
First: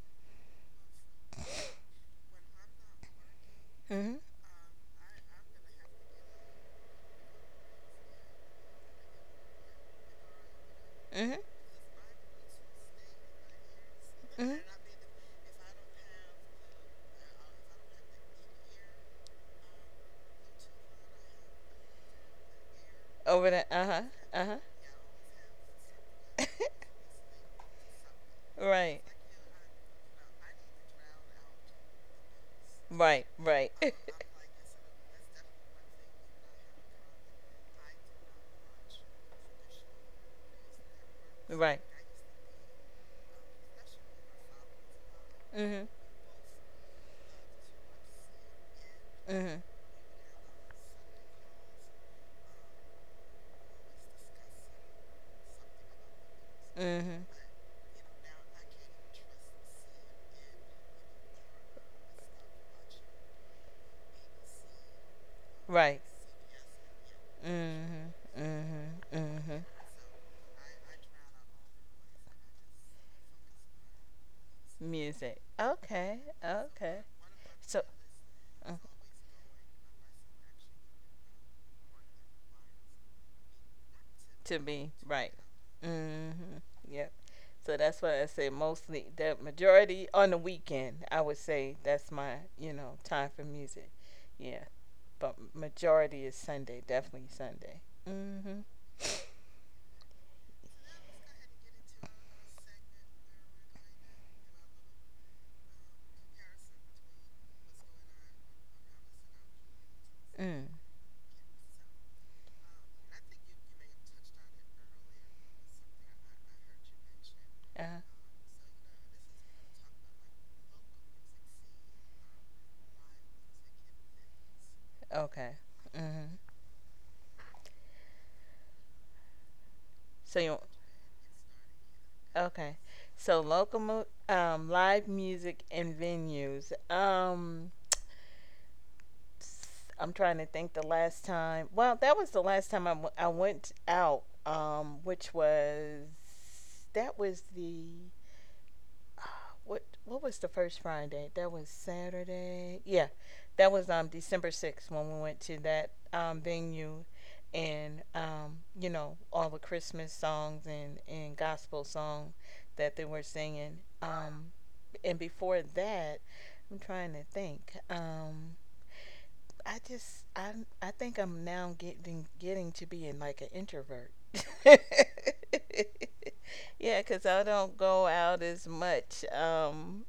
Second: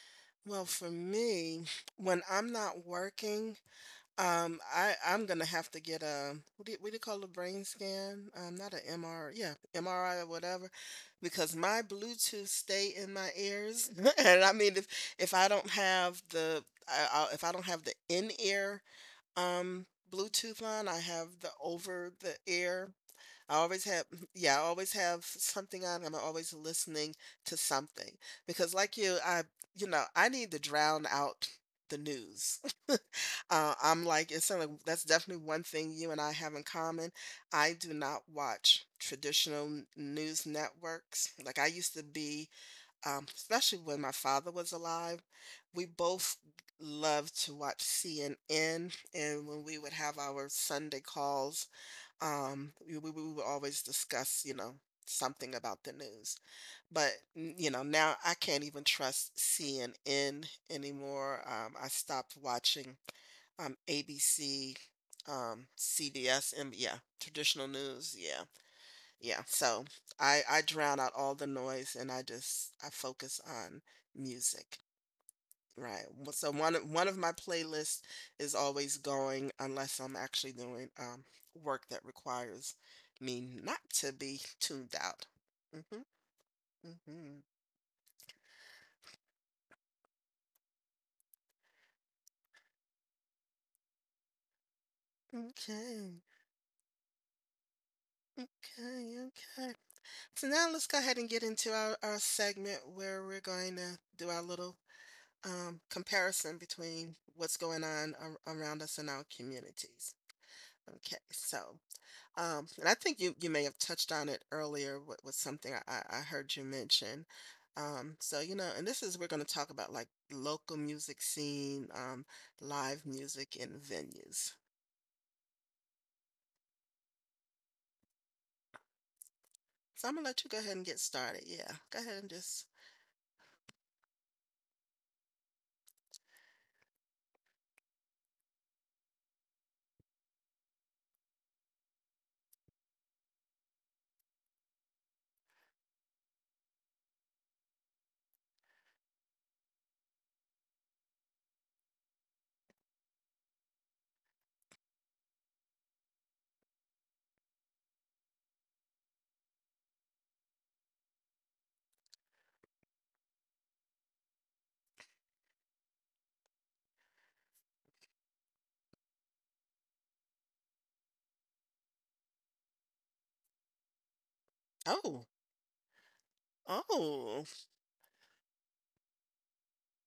S1: Well, for me, when I'm not working,
S2: Mm-hmm.
S1: Um, I I'm gonna have to get a what do you, what do you call a brain scan? Um, not an M R, yeah, M R I or whatever,
S2: Mm-hmm.
S1: because my Bluetooth stay in my ears, [LAUGHS] and I
S2: Mm-hmm.
S1: mean if if I don't have the I, I, if I don't have the in ear um Bluetooth line, I have the over the ear.
S2: Over
S1: I
S2: there.
S1: always
S2: Uh-huh.
S1: have [LAUGHS] yeah,
S2: Uh-huh.
S1: I always have something on. I'm always
S2: [LAUGHS]
S1: listening to something because like
S2: Right.
S1: you, I you know I need to drown out the news. [LAUGHS]
S2: Right. Right.
S1: Uh,
S2: [LAUGHS]
S1: I'm like, it's something that's definitely one thing you and I have in common. I do not watch traditional n- news networks. Like I
S2: Right.
S1: used to be, um, especially when my father was alive, we
S2: Mm-hmm.
S1: both loved to watch C N N. And
S2: Mm-hmm.
S1: when we would have our Sunday calls, um, we, we we would always discuss, you know, something about the news. But,
S2: Mm-hmm.
S1: n- you know, now I can't even trust C N N anymore. Um, I stopped watching. Um, A B C, um,
S2: Right.
S1: C B S, and yeah, traditional news.
S2: Mm-hmm.
S1: Yeah,
S2: Mm-hmm.
S1: yeah.
S2: Mm-hmm.
S1: So I I drown out all the noise and I just I focus on music.
S2: Music.
S1: Right.
S2: Okay.
S1: Well, so one of-
S2: Okay.
S1: one of my
S2: So
S1: playlists is
S2: uh,
S1: always going unless I'm actually doing um work that requires me not to be
S2: to me,
S1: tuned out.
S2: right.
S1: Hmm
S2: Mhm. Yep.
S1: hmm
S2: So that's why I say mostly the majority on the weekend. I would say that's my you know time for music. Yeah. But
S1: Okay.
S2: majority is Sunday. Definitely Sunday. Mm.
S1: Okay.
S2: Mhm.
S1: Okay. So now let's go ahead and get into our, our segment where we're going to do our little um, comparison between what's going on ar- around us in our communities.
S2: Mm.
S1: Okay, so um, and I think you you may have touched on it earlier with, with something I, I I heard you mention.
S2: Uh,
S1: Um, so you know, and this is we're going to talk about like local music scene, um, live music and venues.
S2: okay. Mhm.
S1: So I'm gonna
S2: So
S1: let you
S2: you
S1: go ahead and get started. Yeah, go ahead and just
S2: okay? So local mu- um live music and venues. Um. I'm trying to think the last time. Well, that was the last time I, w- I went out, um, which was that was the uh, what what was the first Friday? That was Saturday. Yeah, that was um December sixth when we went to that um venue, and um you know all the Christmas songs and and gospel song that they were singing. Um, and before that, I'm trying to think. Um, I just i I think I'm now getting getting to being like an introvert. [LAUGHS]
S1: oh
S2: Yeah, 'cause I
S1: oh,
S2: don't go out as much. Um,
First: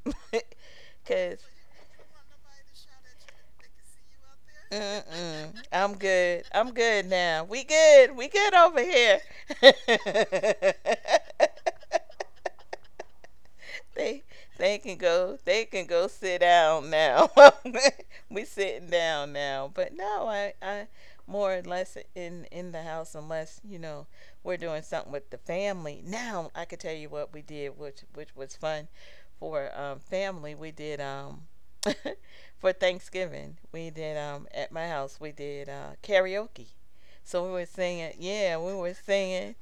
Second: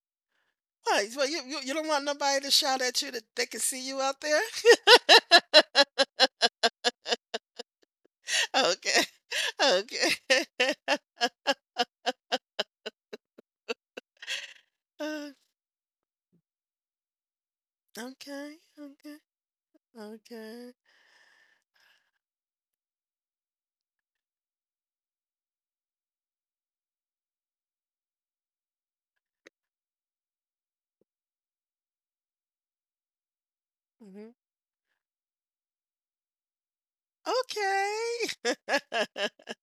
S2: [LAUGHS]
S1: Why? Well,
S2: 'cause
S1: you, you you don't want nobody to shout at you that they can see you out there.
S2: mm-mm,
S1: [LAUGHS]
S2: I'm good. I'm good now. We good. We good over
S1: Okay. [LAUGHS]
S2: here.
S1: Okay. [LAUGHS]
S2: [LAUGHS] they they can
S1: Uh,
S2: go they can go sit down now. [LAUGHS] We
S1: okay.
S2: sitting
S1: Okay.
S2: down now. But no, I,
S1: Okay.
S2: I more or less in in the house unless, you know, we're doing something with the family. Now I could tell you what we did, which which was fun for um family. We did um [LAUGHS] for Thanksgiving. We did
S1: Mhm.
S2: um at my house we did uh karaoke. So we were singing,
S1: Okay.
S2: yeah, we were
S1: [LAUGHS]
S2: singing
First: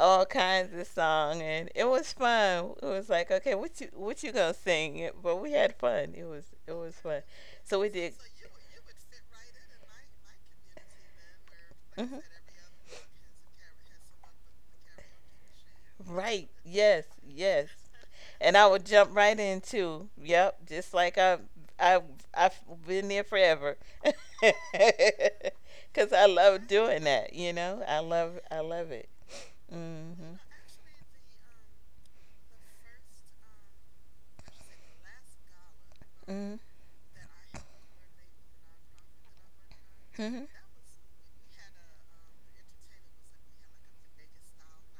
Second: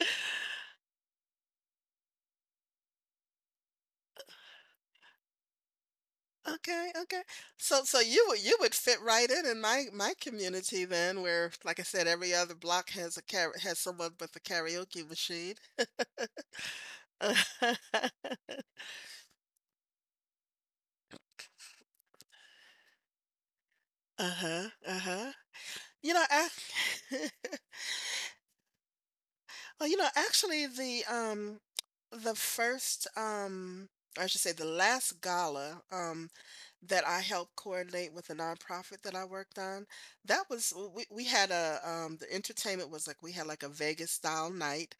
S2: all kinds of song and it was fun. It was like, okay, what you what you gonna sing? But we had fun. It was it
S1: Okay.
S2: was
S1: Okay.
S2: fun. So
S1: So,
S2: we
S1: so
S2: did.
S1: you would you would fit right in in my my community then, where like I said,
S2: Mhm.
S1: every other block has a car has someone with a karaoke machine.
S2: Right. Yes.
S1: [LAUGHS]
S2: Yes.
S1: Uh-huh.
S2: And I would jump right in too. Yep. Just like I, I, I've been there forever. [LAUGHS]
S1: Uh-huh. Uh-huh.
S2: Cause
S1: You
S2: I
S1: know, I,
S2: love doing
S1: [LAUGHS]
S2: that. You know, I love, I love it. You.
S1: well, you know,
S2: Mhm.
S1: actually, the um, the first um, I should say the last gala um
S2: Mm
S1: that I helped coordinate with a nonprofit that I worked on.
S2: hmm.
S1: That was we we had a um the entertainment was like we had like a Vegas style night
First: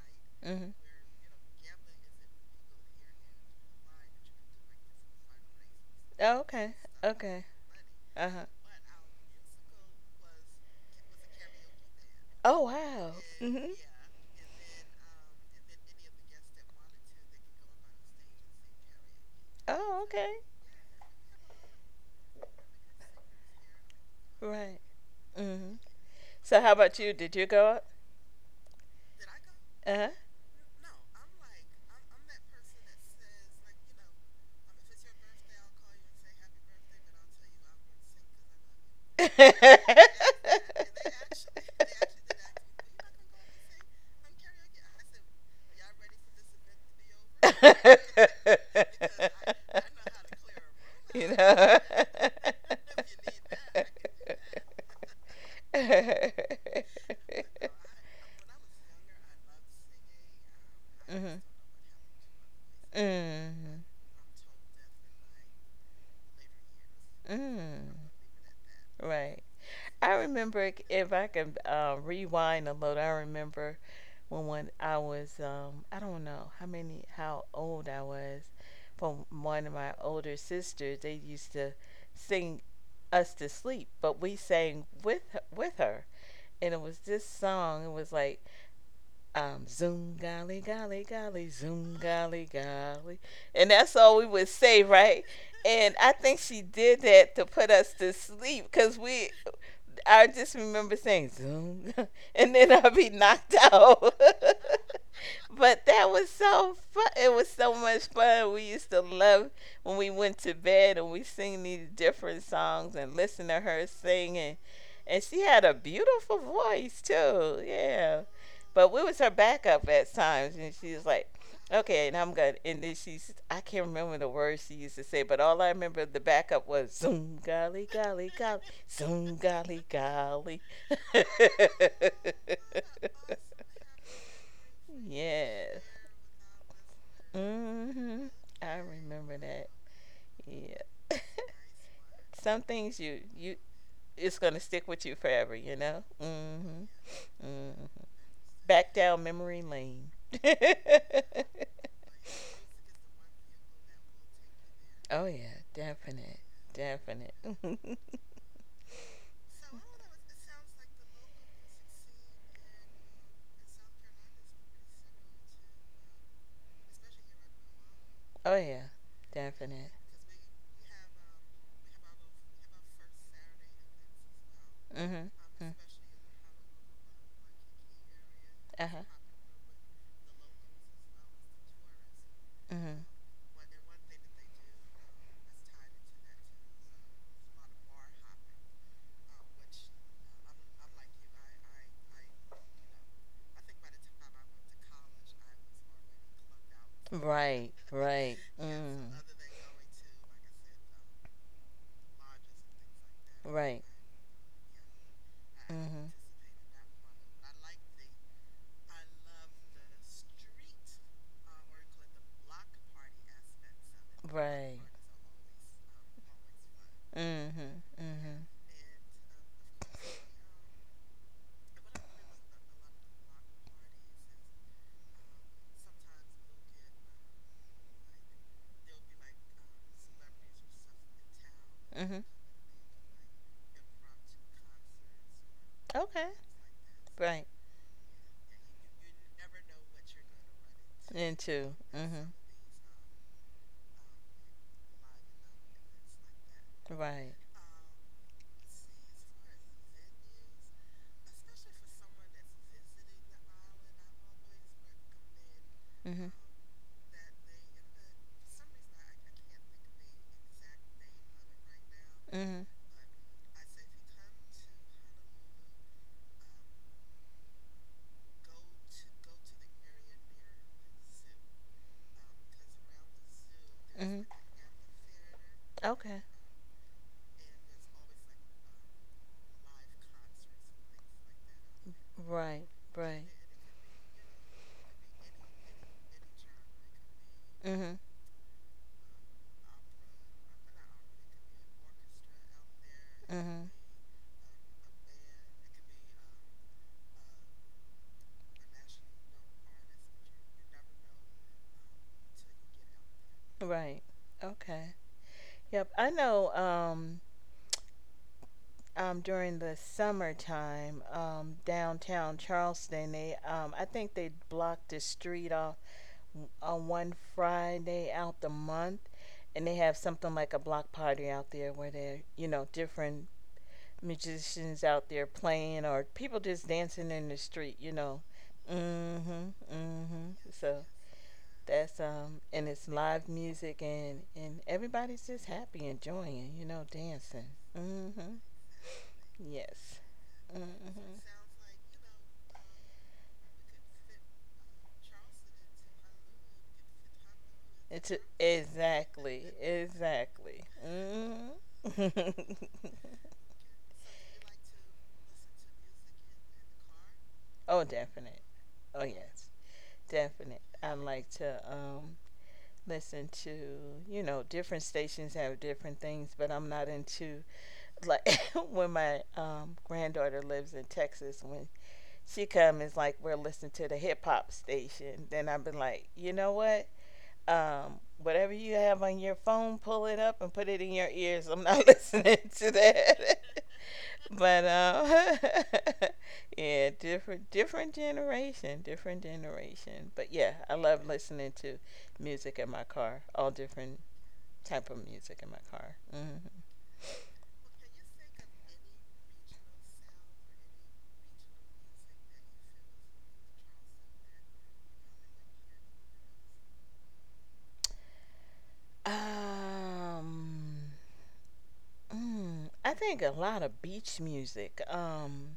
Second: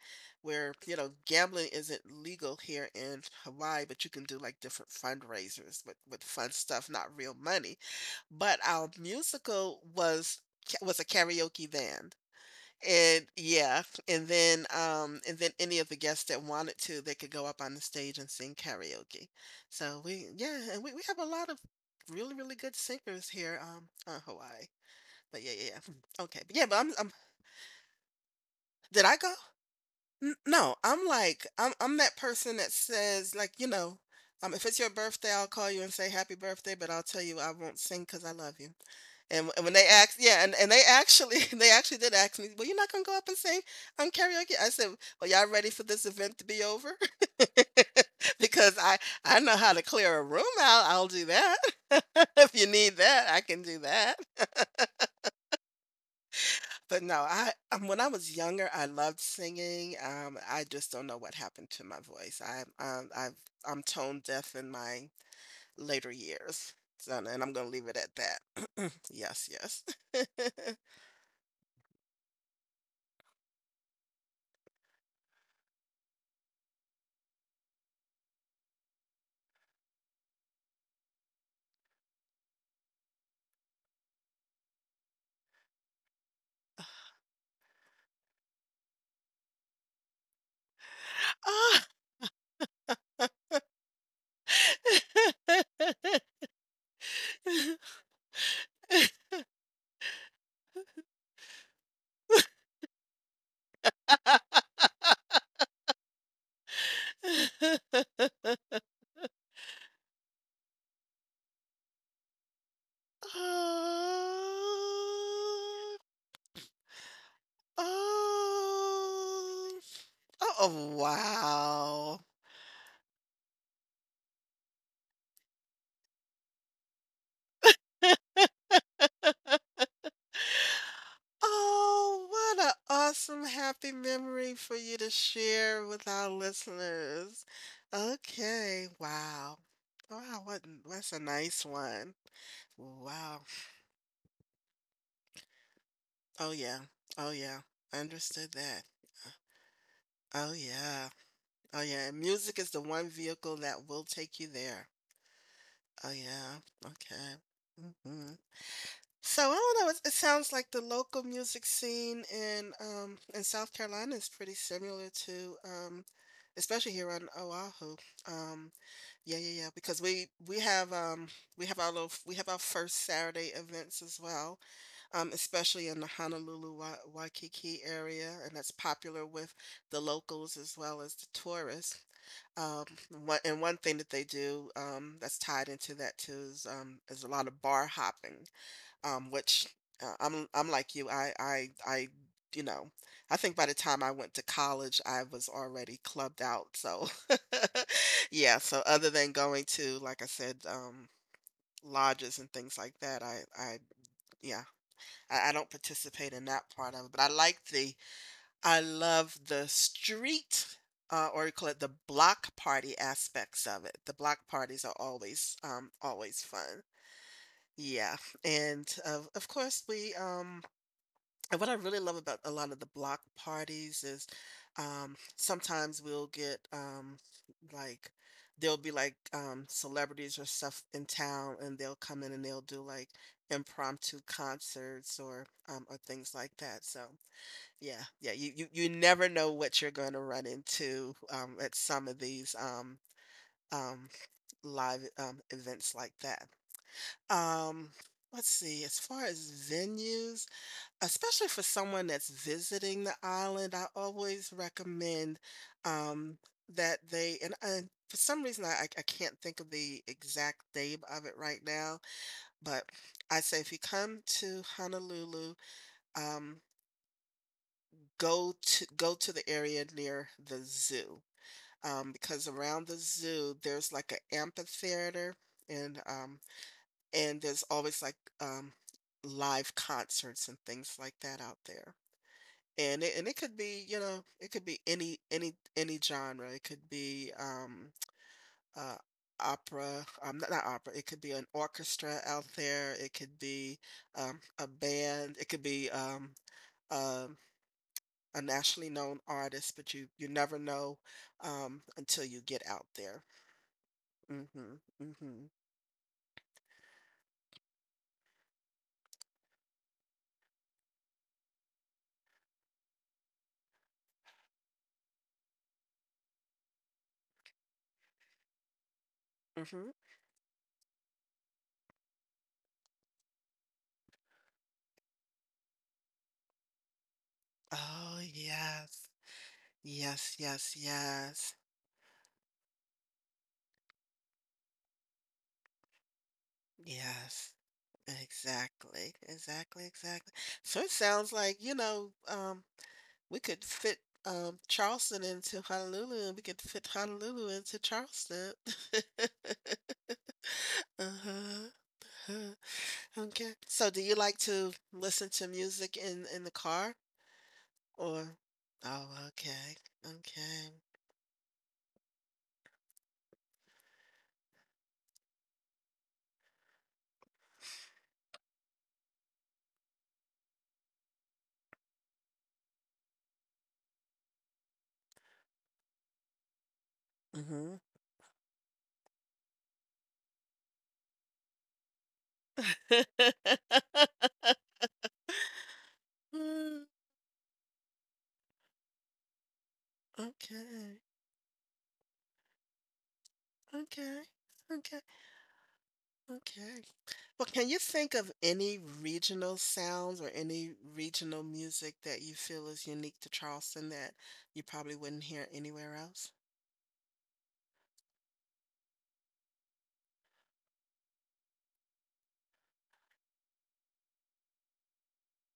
S2: Mm-hmm.
S1: where, you know, gambling isn't legal here in Hawaii, but you can do like different fundraisers with with
S2: Oh,
S1: fun
S2: okay.
S1: stuff, not real
S2: Okay.
S1: money.
S2: Uh huh.
S1: But our musical was was a karaoke band.
S2: Oh, wow.
S1: And
S2: Mm hmm.
S1: yeah, and then um and then any of the guests that wanted to, they could go up on the stage and sing karaoke.
S2: Oh,
S1: So we
S2: okay.
S1: yeah, and we, we have a lot of really, really good singers here um on Hawaii.
S2: Right.
S1: But yeah,
S2: Mm
S1: yeah,
S2: hmm.
S1: yeah. [SNIFFS] [LAUGHS] Okay. But
S2: So,
S1: yeah,
S2: how
S1: but I'm
S2: about
S1: I'm
S2: you? Did you go up?
S1: did I go?
S2: Uh
S1: N- no, I'm like I'm I'm that person that says like, you know, um if it's your birthday, I'll call you and say happy birthday, but I'll tell you I won't sing 'cause I love you. And, and when
S2: huh.
S1: they
S2: [LAUGHS]
S1: asked, yeah, and, and they actually [LAUGHS] they actually did ask me, well, you're not gonna go up and sing on karaoke. I said, well, y'all ready for this event to be over? [LAUGHS] because I I know how to clear a room out. I'll do
S2: You
S1: that.
S2: know. [LAUGHS]
S1: [LAUGHS] if you need that, I can do that. [LAUGHS] but no, I um, when I was younger, I loved singing. Um, I just don't know what
S2: Mm-hmm.
S1: happened to my voice. I um, I've I'm
S2: Mm-hmm.
S1: tone deaf in my later years. So, and I'm gonna leave it
S2: Mm.
S1: at that. Yes,
S2: Right.
S1: yes.
S2: I
S1: [LAUGHS]
S2: remember if I could uh, rewind a little. I remember when when I was um, I don't know how many, how old I was. From one of my older sisters, they used to sing us to sleep, but we sang with her, with her, and it was this song. It was like um, zoom golly golly golly,
S1: Ah.
S2: zoom golly golly, and that's all we would say, right? And I think
S1: [LAUGHS]
S2: she did that to put us to sleep because we I just remember saying zoom, [LAUGHS] and then I'd be knocked out. [LAUGHS] But that was so fun. It was so much fun. We used to love when we went to bed and we sing these different songs and listen to her sing, and and she had a
S1: Oh,
S2: beautiful voice too. Yeah, but we was her
S1: oh,
S2: backup at times, and
S1: oh,
S2: she was like, okay, and
S1: wow.
S2: I'm gonna, and then she's, I can't remember the words she used to say, but all I remember the backup was zoom, golly, golly, golly. Zoom golly golly. [LAUGHS]
S1: Oh, what an awesome, happy memory for you to
S2: Yes.
S1: share with our listeners.
S2: Hmm. I
S1: Okay,
S2: remember
S1: wow.
S2: that.
S1: Wow, what,
S2: Yeah.
S1: that's a nice one.
S2: [LAUGHS] Some things you
S1: Wow.
S2: you, it's gonna stick with you forever, you know?
S1: Oh, yeah.
S2: Hmm.
S1: Oh, yeah.
S2: Hmm.
S1: Understood that.
S2: Back down memory lane.
S1: Oh, yeah.
S2: [LAUGHS]
S1: Oh yeah, and music is the one vehicle that will take you there.
S2: Oh yeah,
S1: Oh
S2: definite.
S1: yeah.
S2: Definite. [LAUGHS]
S1: Okay. hmm So I don't know. It, it sounds like the local music scene in um in South Carolina is pretty similar to um especially here on Oahu.
S2: Oh
S1: Um
S2: yeah,
S1: yeah yeah yeah
S2: definite.
S1: because we we have um we have our little we have our first Saturday events as well
S2: Hmm.
S1: um,
S2: Mm-hmm.
S1: especially in the Honolulu, Wa- Waikiki area, and that's
S2: Uh-huh.
S1: popular with the locals as well as the tourists. Um,
S2: Hmm.
S1: one, and one thing that they do um, that's tied into that too is um, is a lot of bar hopping, um, which uh, I'm I'm like you. I I I you know, I think by the time I went to college, I was already clubbed out. So
S2: Right,
S1: [LAUGHS]
S2: right.
S1: yeah. So other
S2: Mm,
S1: than going to, like I said, um, lodges and things like that, I
S2: right. Mm-hmm.
S1: I
S2: Right.
S1: yeah I, I don't participate in that part of it, but I like the I love the street uh, or you call it the block party aspects of it. The block parties are always um always fun.
S2: Mm-hmm.
S1: Yeah,
S2: Mm-hmm.
S1: and of of course we um and what I really love about a lot of the block parties is um, sometimes we'll get um, like there'll be like um, celebrities or stuff in town, and they'll
S2: Mm-hmm.
S1: come in and they'll do like impromptu concerts or um, or
S2: Okay.
S1: things like that. So
S2: Right.
S1: yeah, yeah, you you, you never know what you're going to run into
S2: Into
S1: um, at
S2: two.
S1: some of
S2: Mm-hmm.
S1: these um, um, live um, events like that.
S2: Right.
S1: Um, let's see, as far as venues. Especially for someone that's visiting the island, I always recommend,
S2: Mm-hmm.
S1: um, that they and and for some reason, I I can't think of the exact name of it right now,
S2: Mm-hmm.
S1: but I say if you come to Honolulu, um, go to go to the area near the zoo, um, because around the zoo, there's like
S2: Mm-hmm.
S1: an amphitheater and,
S2: Okay.
S1: um and there's always, like, um, live concerts and things like that out there.
S2: Right.
S1: And it and
S2: Right.
S1: it could be, you know, it could be any any any genre. It could be um
S2: Mm-hmm.
S1: uh opera, um not, not opera, it could be an orchestra out there, it could
S2: Mm-hmm.
S1: be um a band, it could be um um a nationally known artist, but you you never know um until you get out there.
S2: Right.
S1: Mm-hmm.
S2: Okay.
S1: Mm-hmm.
S2: Yep. I know. Um. Um, during the summertime, um, downtown Charleston. They, um, I think they blocked the street off on one Friday out the month, and they
S1: Mm-hmm.
S2: have something like a block party out there where they're, you know, different musicians out there playing or people just dancing in the street, you
S1: Oh
S2: know. Mm.
S1: yes.
S2: Mhm, mm, mhm.
S1: Yes, yes,
S2: So
S1: yes.
S2: that's um, and it's live music and and everybody's just happy, enjoying, you know, dancing.
S1: Yes.
S2: Mm. Mhm.
S1: Exactly, exactly,
S2: Yes.
S1: exactly.
S2: Mm-hmm.
S1: So it sounds like, you know, um, we could fit um Charleston into Honolulu and we could fit Honolulu into
S2: It's a-
S1: Charleston.
S2: exactly,
S1: [LAUGHS]
S2: exactly.
S1: Uh-huh.
S2: Mm-hmm.
S1: uh-huh. Okay. So do you like to listen to music in in the car
S2: [LAUGHS] Oh,
S1: or
S2: definite. Oh,
S1: Oh,
S2: yes,
S1: okay.
S2: definite.
S1: Okay.
S2: I like to um listen to, you know, different stations have different things, but I'm not into, like, [LAUGHS] when my um granddaughter lives in Texas, when she come it's like we're listening to the hip hop station. Then I've been like, you know what?
S1: Mm-hmm.
S2: Um, whatever you have on your phone, pull it up and put it in your ears. I'm not [LAUGHS] listening to that. [LAUGHS] But um, [LAUGHS] yeah,
S1: [LAUGHS]
S2: different different generation, different generation. But yeah, I
S1: Okay.
S2: love listening to music in my car. All different
S1: Okay.
S2: type
S1: Okay.
S2: of music in my car. Hmm.
S1: Okay. Well, can you think of any regional sounds or any regional music that you feel is unique to Charleston that you probably wouldn't hear anywhere else?
S2: Um, mm, I think a lot of beach music. Um,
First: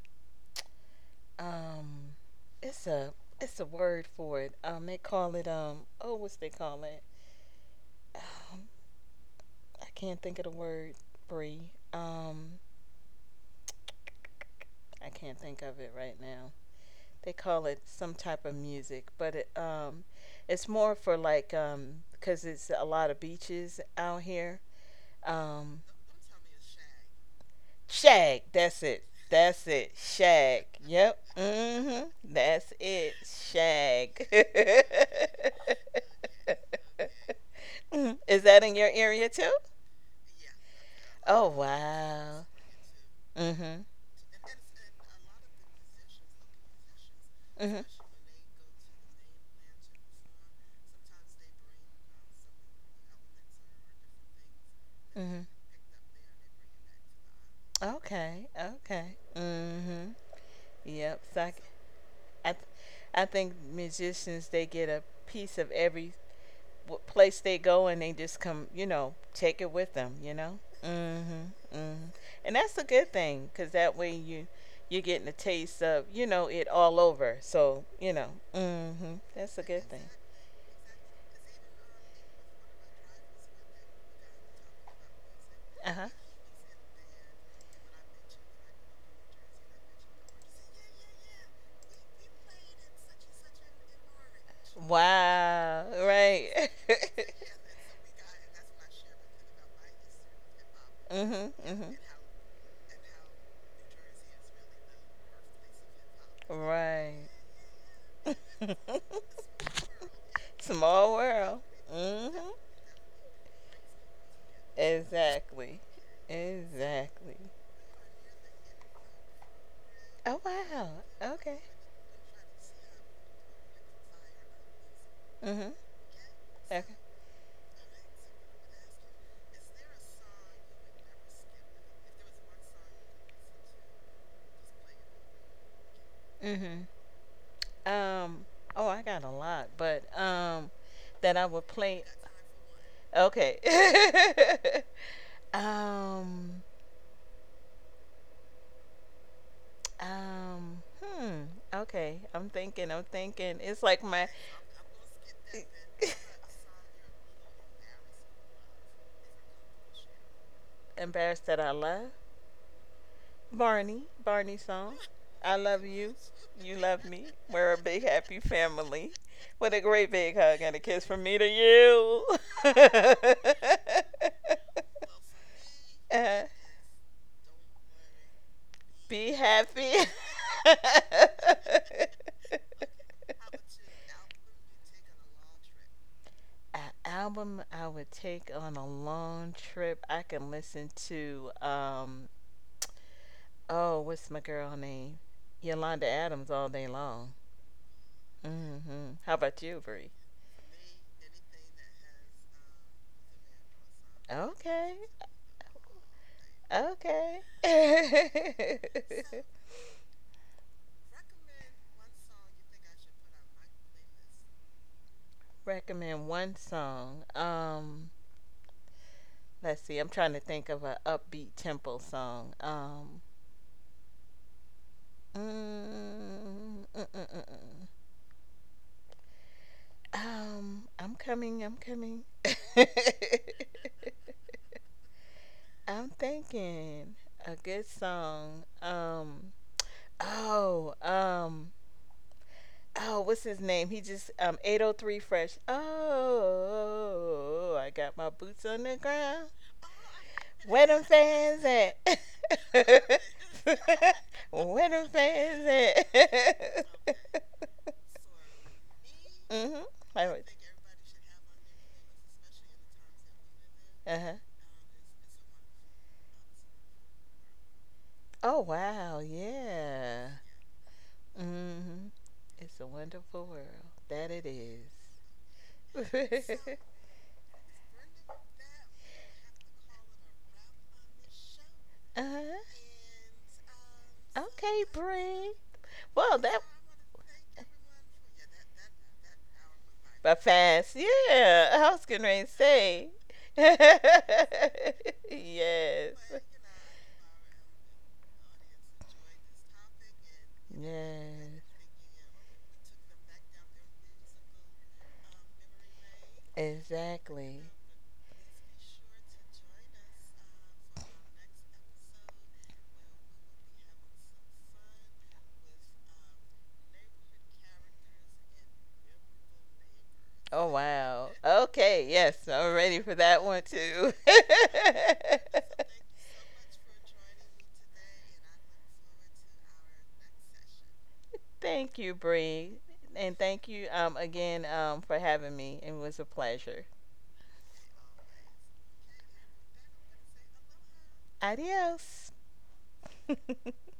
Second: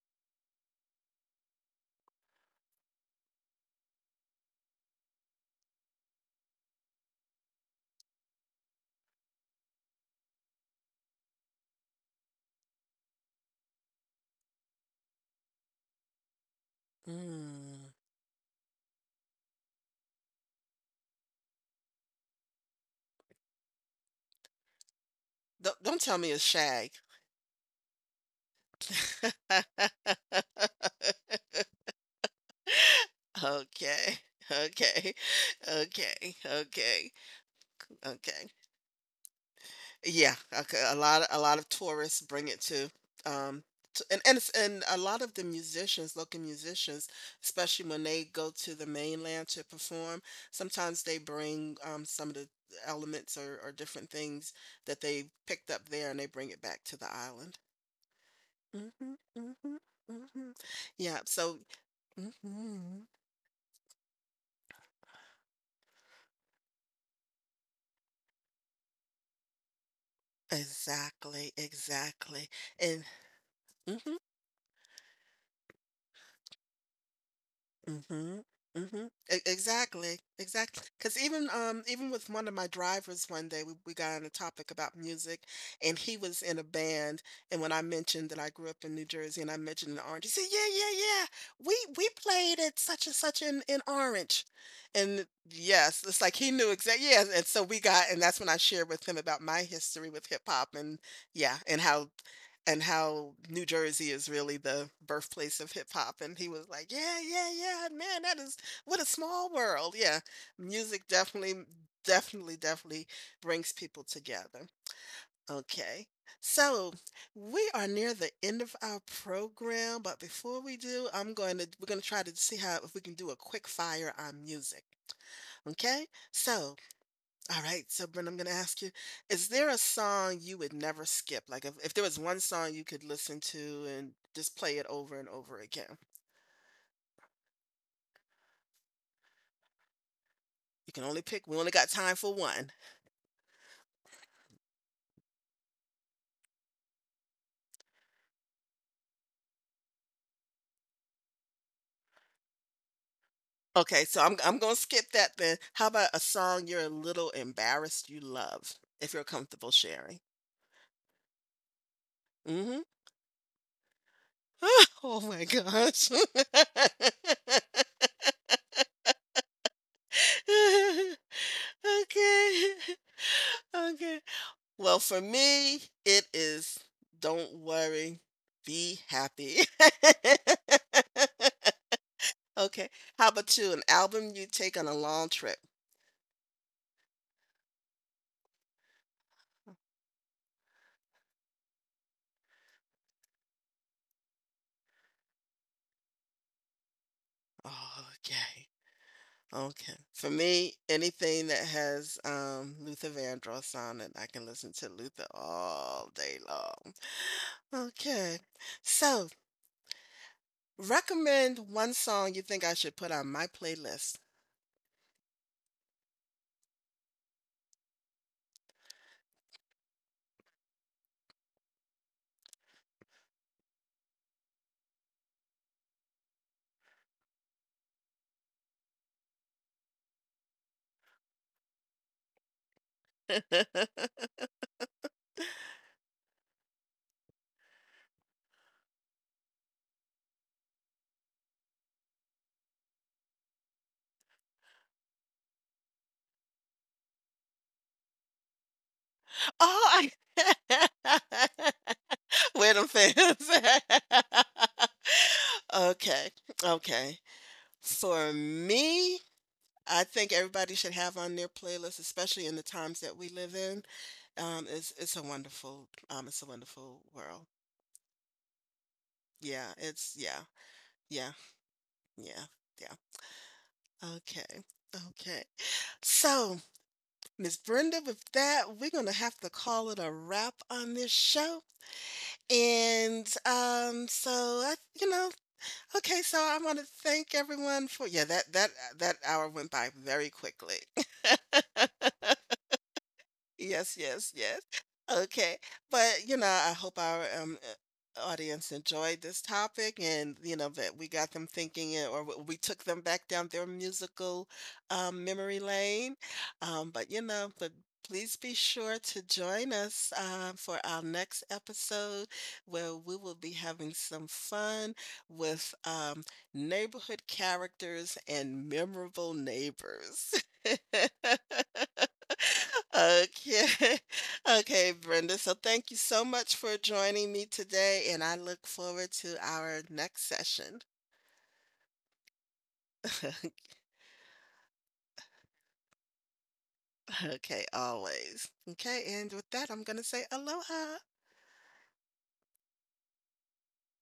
S2: um it's a it's a word for it. Um they call it um oh what's they call it? Um, I can't think of the word free. Um I can't think of it right now. They call
S1: Mm.
S2: it some type of music, but it um it's more for like um because it's a lot of beaches out here.
S1: Don't
S2: Um
S1: don't tell me it's shag.
S2: shag, that's it. That's it. Shag. Yep.
S1: [LAUGHS]
S2: Mm. Mhm. That's it.
S1: Okay.
S2: Shag.
S1: Okay. Okay.
S2: [LAUGHS]
S1: Okay.
S2: [LAUGHS] Mhm. Is
S1: Okay.
S2: that in your area too?
S1: Yeah, a c- a lot a
S2: Oh
S1: lot of tourists bring
S2: wow.
S1: it to um
S2: Mhm.
S1: t- and and it's- and a lot of the musicians, local musicians, especially
S2: Mhm.
S1: when they go to the mainland to perform, sometimes they bring um some of the elements or, or different things that they
S2: Mhm.
S1: picked up there and they bring it back to the island.
S2: Okay.
S1: Hmm
S2: Okay.
S1: hmm
S2: Mhm.
S1: hmm Yeah,
S2: Yep. So I,
S1: so
S2: I, th-
S1: hmm
S2: I think musicians, they get a piece of every w- place they go, and they just come, you know, take it with them, you know.
S1: Exactly,
S2: Mhm. Mhm.
S1: exactly.
S2: And that's a
S1: And
S2: good thing, cause that way
S1: mhm.
S2: you, you're getting a taste of, you know, it all over. So you know.
S1: Mm-hmm. Mm-hmm.
S2: Mhm.
S1: E-
S2: That's a good thing.
S1: exactly. Exactly. Because even um even with one of my drivers one day we, we got on a topic about music
S2: Uh
S1: and
S2: huh.
S1: he was in a band and when I mentioned that I grew up in New Jersey and I mentioned in Orange, he said, yeah, yeah, yeah. We we played at such and such in, in Orange. And
S2: Wow.
S1: yes, it's like he
S2: Right.
S1: knew exactly yeah, and
S2: [LAUGHS]
S1: so we got and that's when I shared with him about my history with hip hop and yeah, and
S2: Mhm.
S1: how and how New Jersey is really the birthplace of hip hop. And he
S2: Mhm.
S1: was like, yeah, yeah,
S2: Right.
S1: yeah, man, that is what a
S2: [LAUGHS]
S1: small world. Yeah, music
S2: Small
S1: definitely,
S2: world. Mhm.
S1: definitely, definitely brings people together.
S2: Exactly.
S1: Okay. So
S2: Exactly.
S1: we are near the end of our program, but
S2: Oh
S1: before we
S2: wow.
S1: do, I'm going
S2: Okay.
S1: to we're going to try to see how if we can do a quick fire on music.
S2: Mhm.
S1: Okay? So
S2: Okay.
S1: all right, so Brent, I'm going to ask you, is there a song you would never skip? Like if, if there was one song you could listen to and just play it over and over again.
S2: Mhm. Um, oh, I got a lot, but um,
S1: You can only
S2: that I
S1: pick, we
S2: would
S1: only got
S2: play.
S1: time for one.
S2: Okay. [LAUGHS] um, um, hmm. Okay, I'm thinking. I'm thinking. It's like
S1: Okay,
S2: my
S1: so I'm I'm going to skip that then. How about a song
S2: [LAUGHS]
S1: you're a little embarrassed you love, if you're comfortable sharing?
S2: embarrassed that I left.
S1: Mm-hmm.
S2: Barney, Barney
S1: [LAUGHS]
S2: song.
S1: Oh my
S2: I love
S1: gosh.
S2: you. You
S1: [LAUGHS]
S2: love me. We're a big happy family. With a great big hug and a kiss from me to you.
S1: Okay. [LAUGHS]
S2: [LAUGHS]
S1: Okay. Well, for me, it
S2: Uh,
S1: is don't worry, be
S2: be
S1: happy.
S2: happy. [LAUGHS]
S1: [LAUGHS] Okay. How about you? An album you take on a long trip.
S2: An album I would take on a long trip. I can listen to um, oh, what's my girl? Name? Yolanda Adams all day long.
S1: Oh, okay.
S2: Mm-hmm. How about you,
S1: Okay.
S2: Bree?
S1: For me, anything that has um Luther Vandross on it, I can listen to
S2: Okay,
S1: Luther all day long.
S2: okay.
S1: Okay. So,
S2: [LAUGHS]
S1: recommend one song you think I should put on my playlist.
S2: Recommend one song. Um, let's see. I'm trying to think of an upbeat tempo song. Um, mm, mm, mm, mm, mm. um, I'm coming. I'm coming. [LAUGHS]
S1: [LAUGHS]
S2: I'm thinking a good song. Um, oh, um, oh, what's his name? He just um eight oh three fresh. Oh, I got my boots on the ground.
S1: Oh, I [LAUGHS]
S2: Where them fans at? [LAUGHS]
S1: Where them fans? [LAUGHS]
S2: Where them fans
S1: okay,
S2: at?
S1: okay.
S2: [LAUGHS]
S1: For me,
S2: Mhm.
S1: I
S2: I
S1: think
S2: would.
S1: everybody should have on their playlist, especially in the times that we live in.
S2: Uh-huh.
S1: Um, it's it's a wonderful um, it's a wonderful world.
S2: Oh, wow.
S1: Yeah, it's
S2: Yeah.
S1: yeah, yeah,
S2: Mhm.
S1: yeah,
S2: It's a
S1: yeah.
S2: wonderful world. That
S1: Okay,
S2: it is.
S1: okay. So,
S2: [LAUGHS]
S1: Miss Brenda, with that, we're gonna have to call it a wrap on this show.
S2: Uh-huh.
S1: And um, so I,
S2: Okay,
S1: you know,
S2: Bree.
S1: okay, so
S2: Well,
S1: I
S2: that,
S1: want to thank everyone for yeah, that that uh, that hour went by very
S2: but
S1: quickly.
S2: fast, yeah. I was getting ready to say,
S1: Yes, yes,
S2: [LAUGHS]
S1: yes. Okay.
S2: yes,
S1: But, you know, I hope our um, uh, audience enjoyed this topic and, you know, that we got them
S2: yes,
S1: thinking uh, or w- we took them back down their musical um, memory lane. Um, but, you know,
S2: exactly.
S1: but please be sure to join us uh, for our next episode where we will be having some fun with um, neighborhood characters and memorable neighbors.
S2: Oh wow. Okay,
S1: [LAUGHS]
S2: yes, I'm ready for that one
S1: Okay. [LAUGHS]
S2: too.
S1: Okay, Brenda. So thank you
S2: [LAUGHS]
S1: so much for joining me today, and I look forward to our next session.
S2: Thank you, Bree, and thank
S1: [LAUGHS]
S2: you um again um for having me. It was a pleasure.
S1: Okay, always. Okay, and with that, I'm going to say aloha.
S2: Adios. [LAUGHS]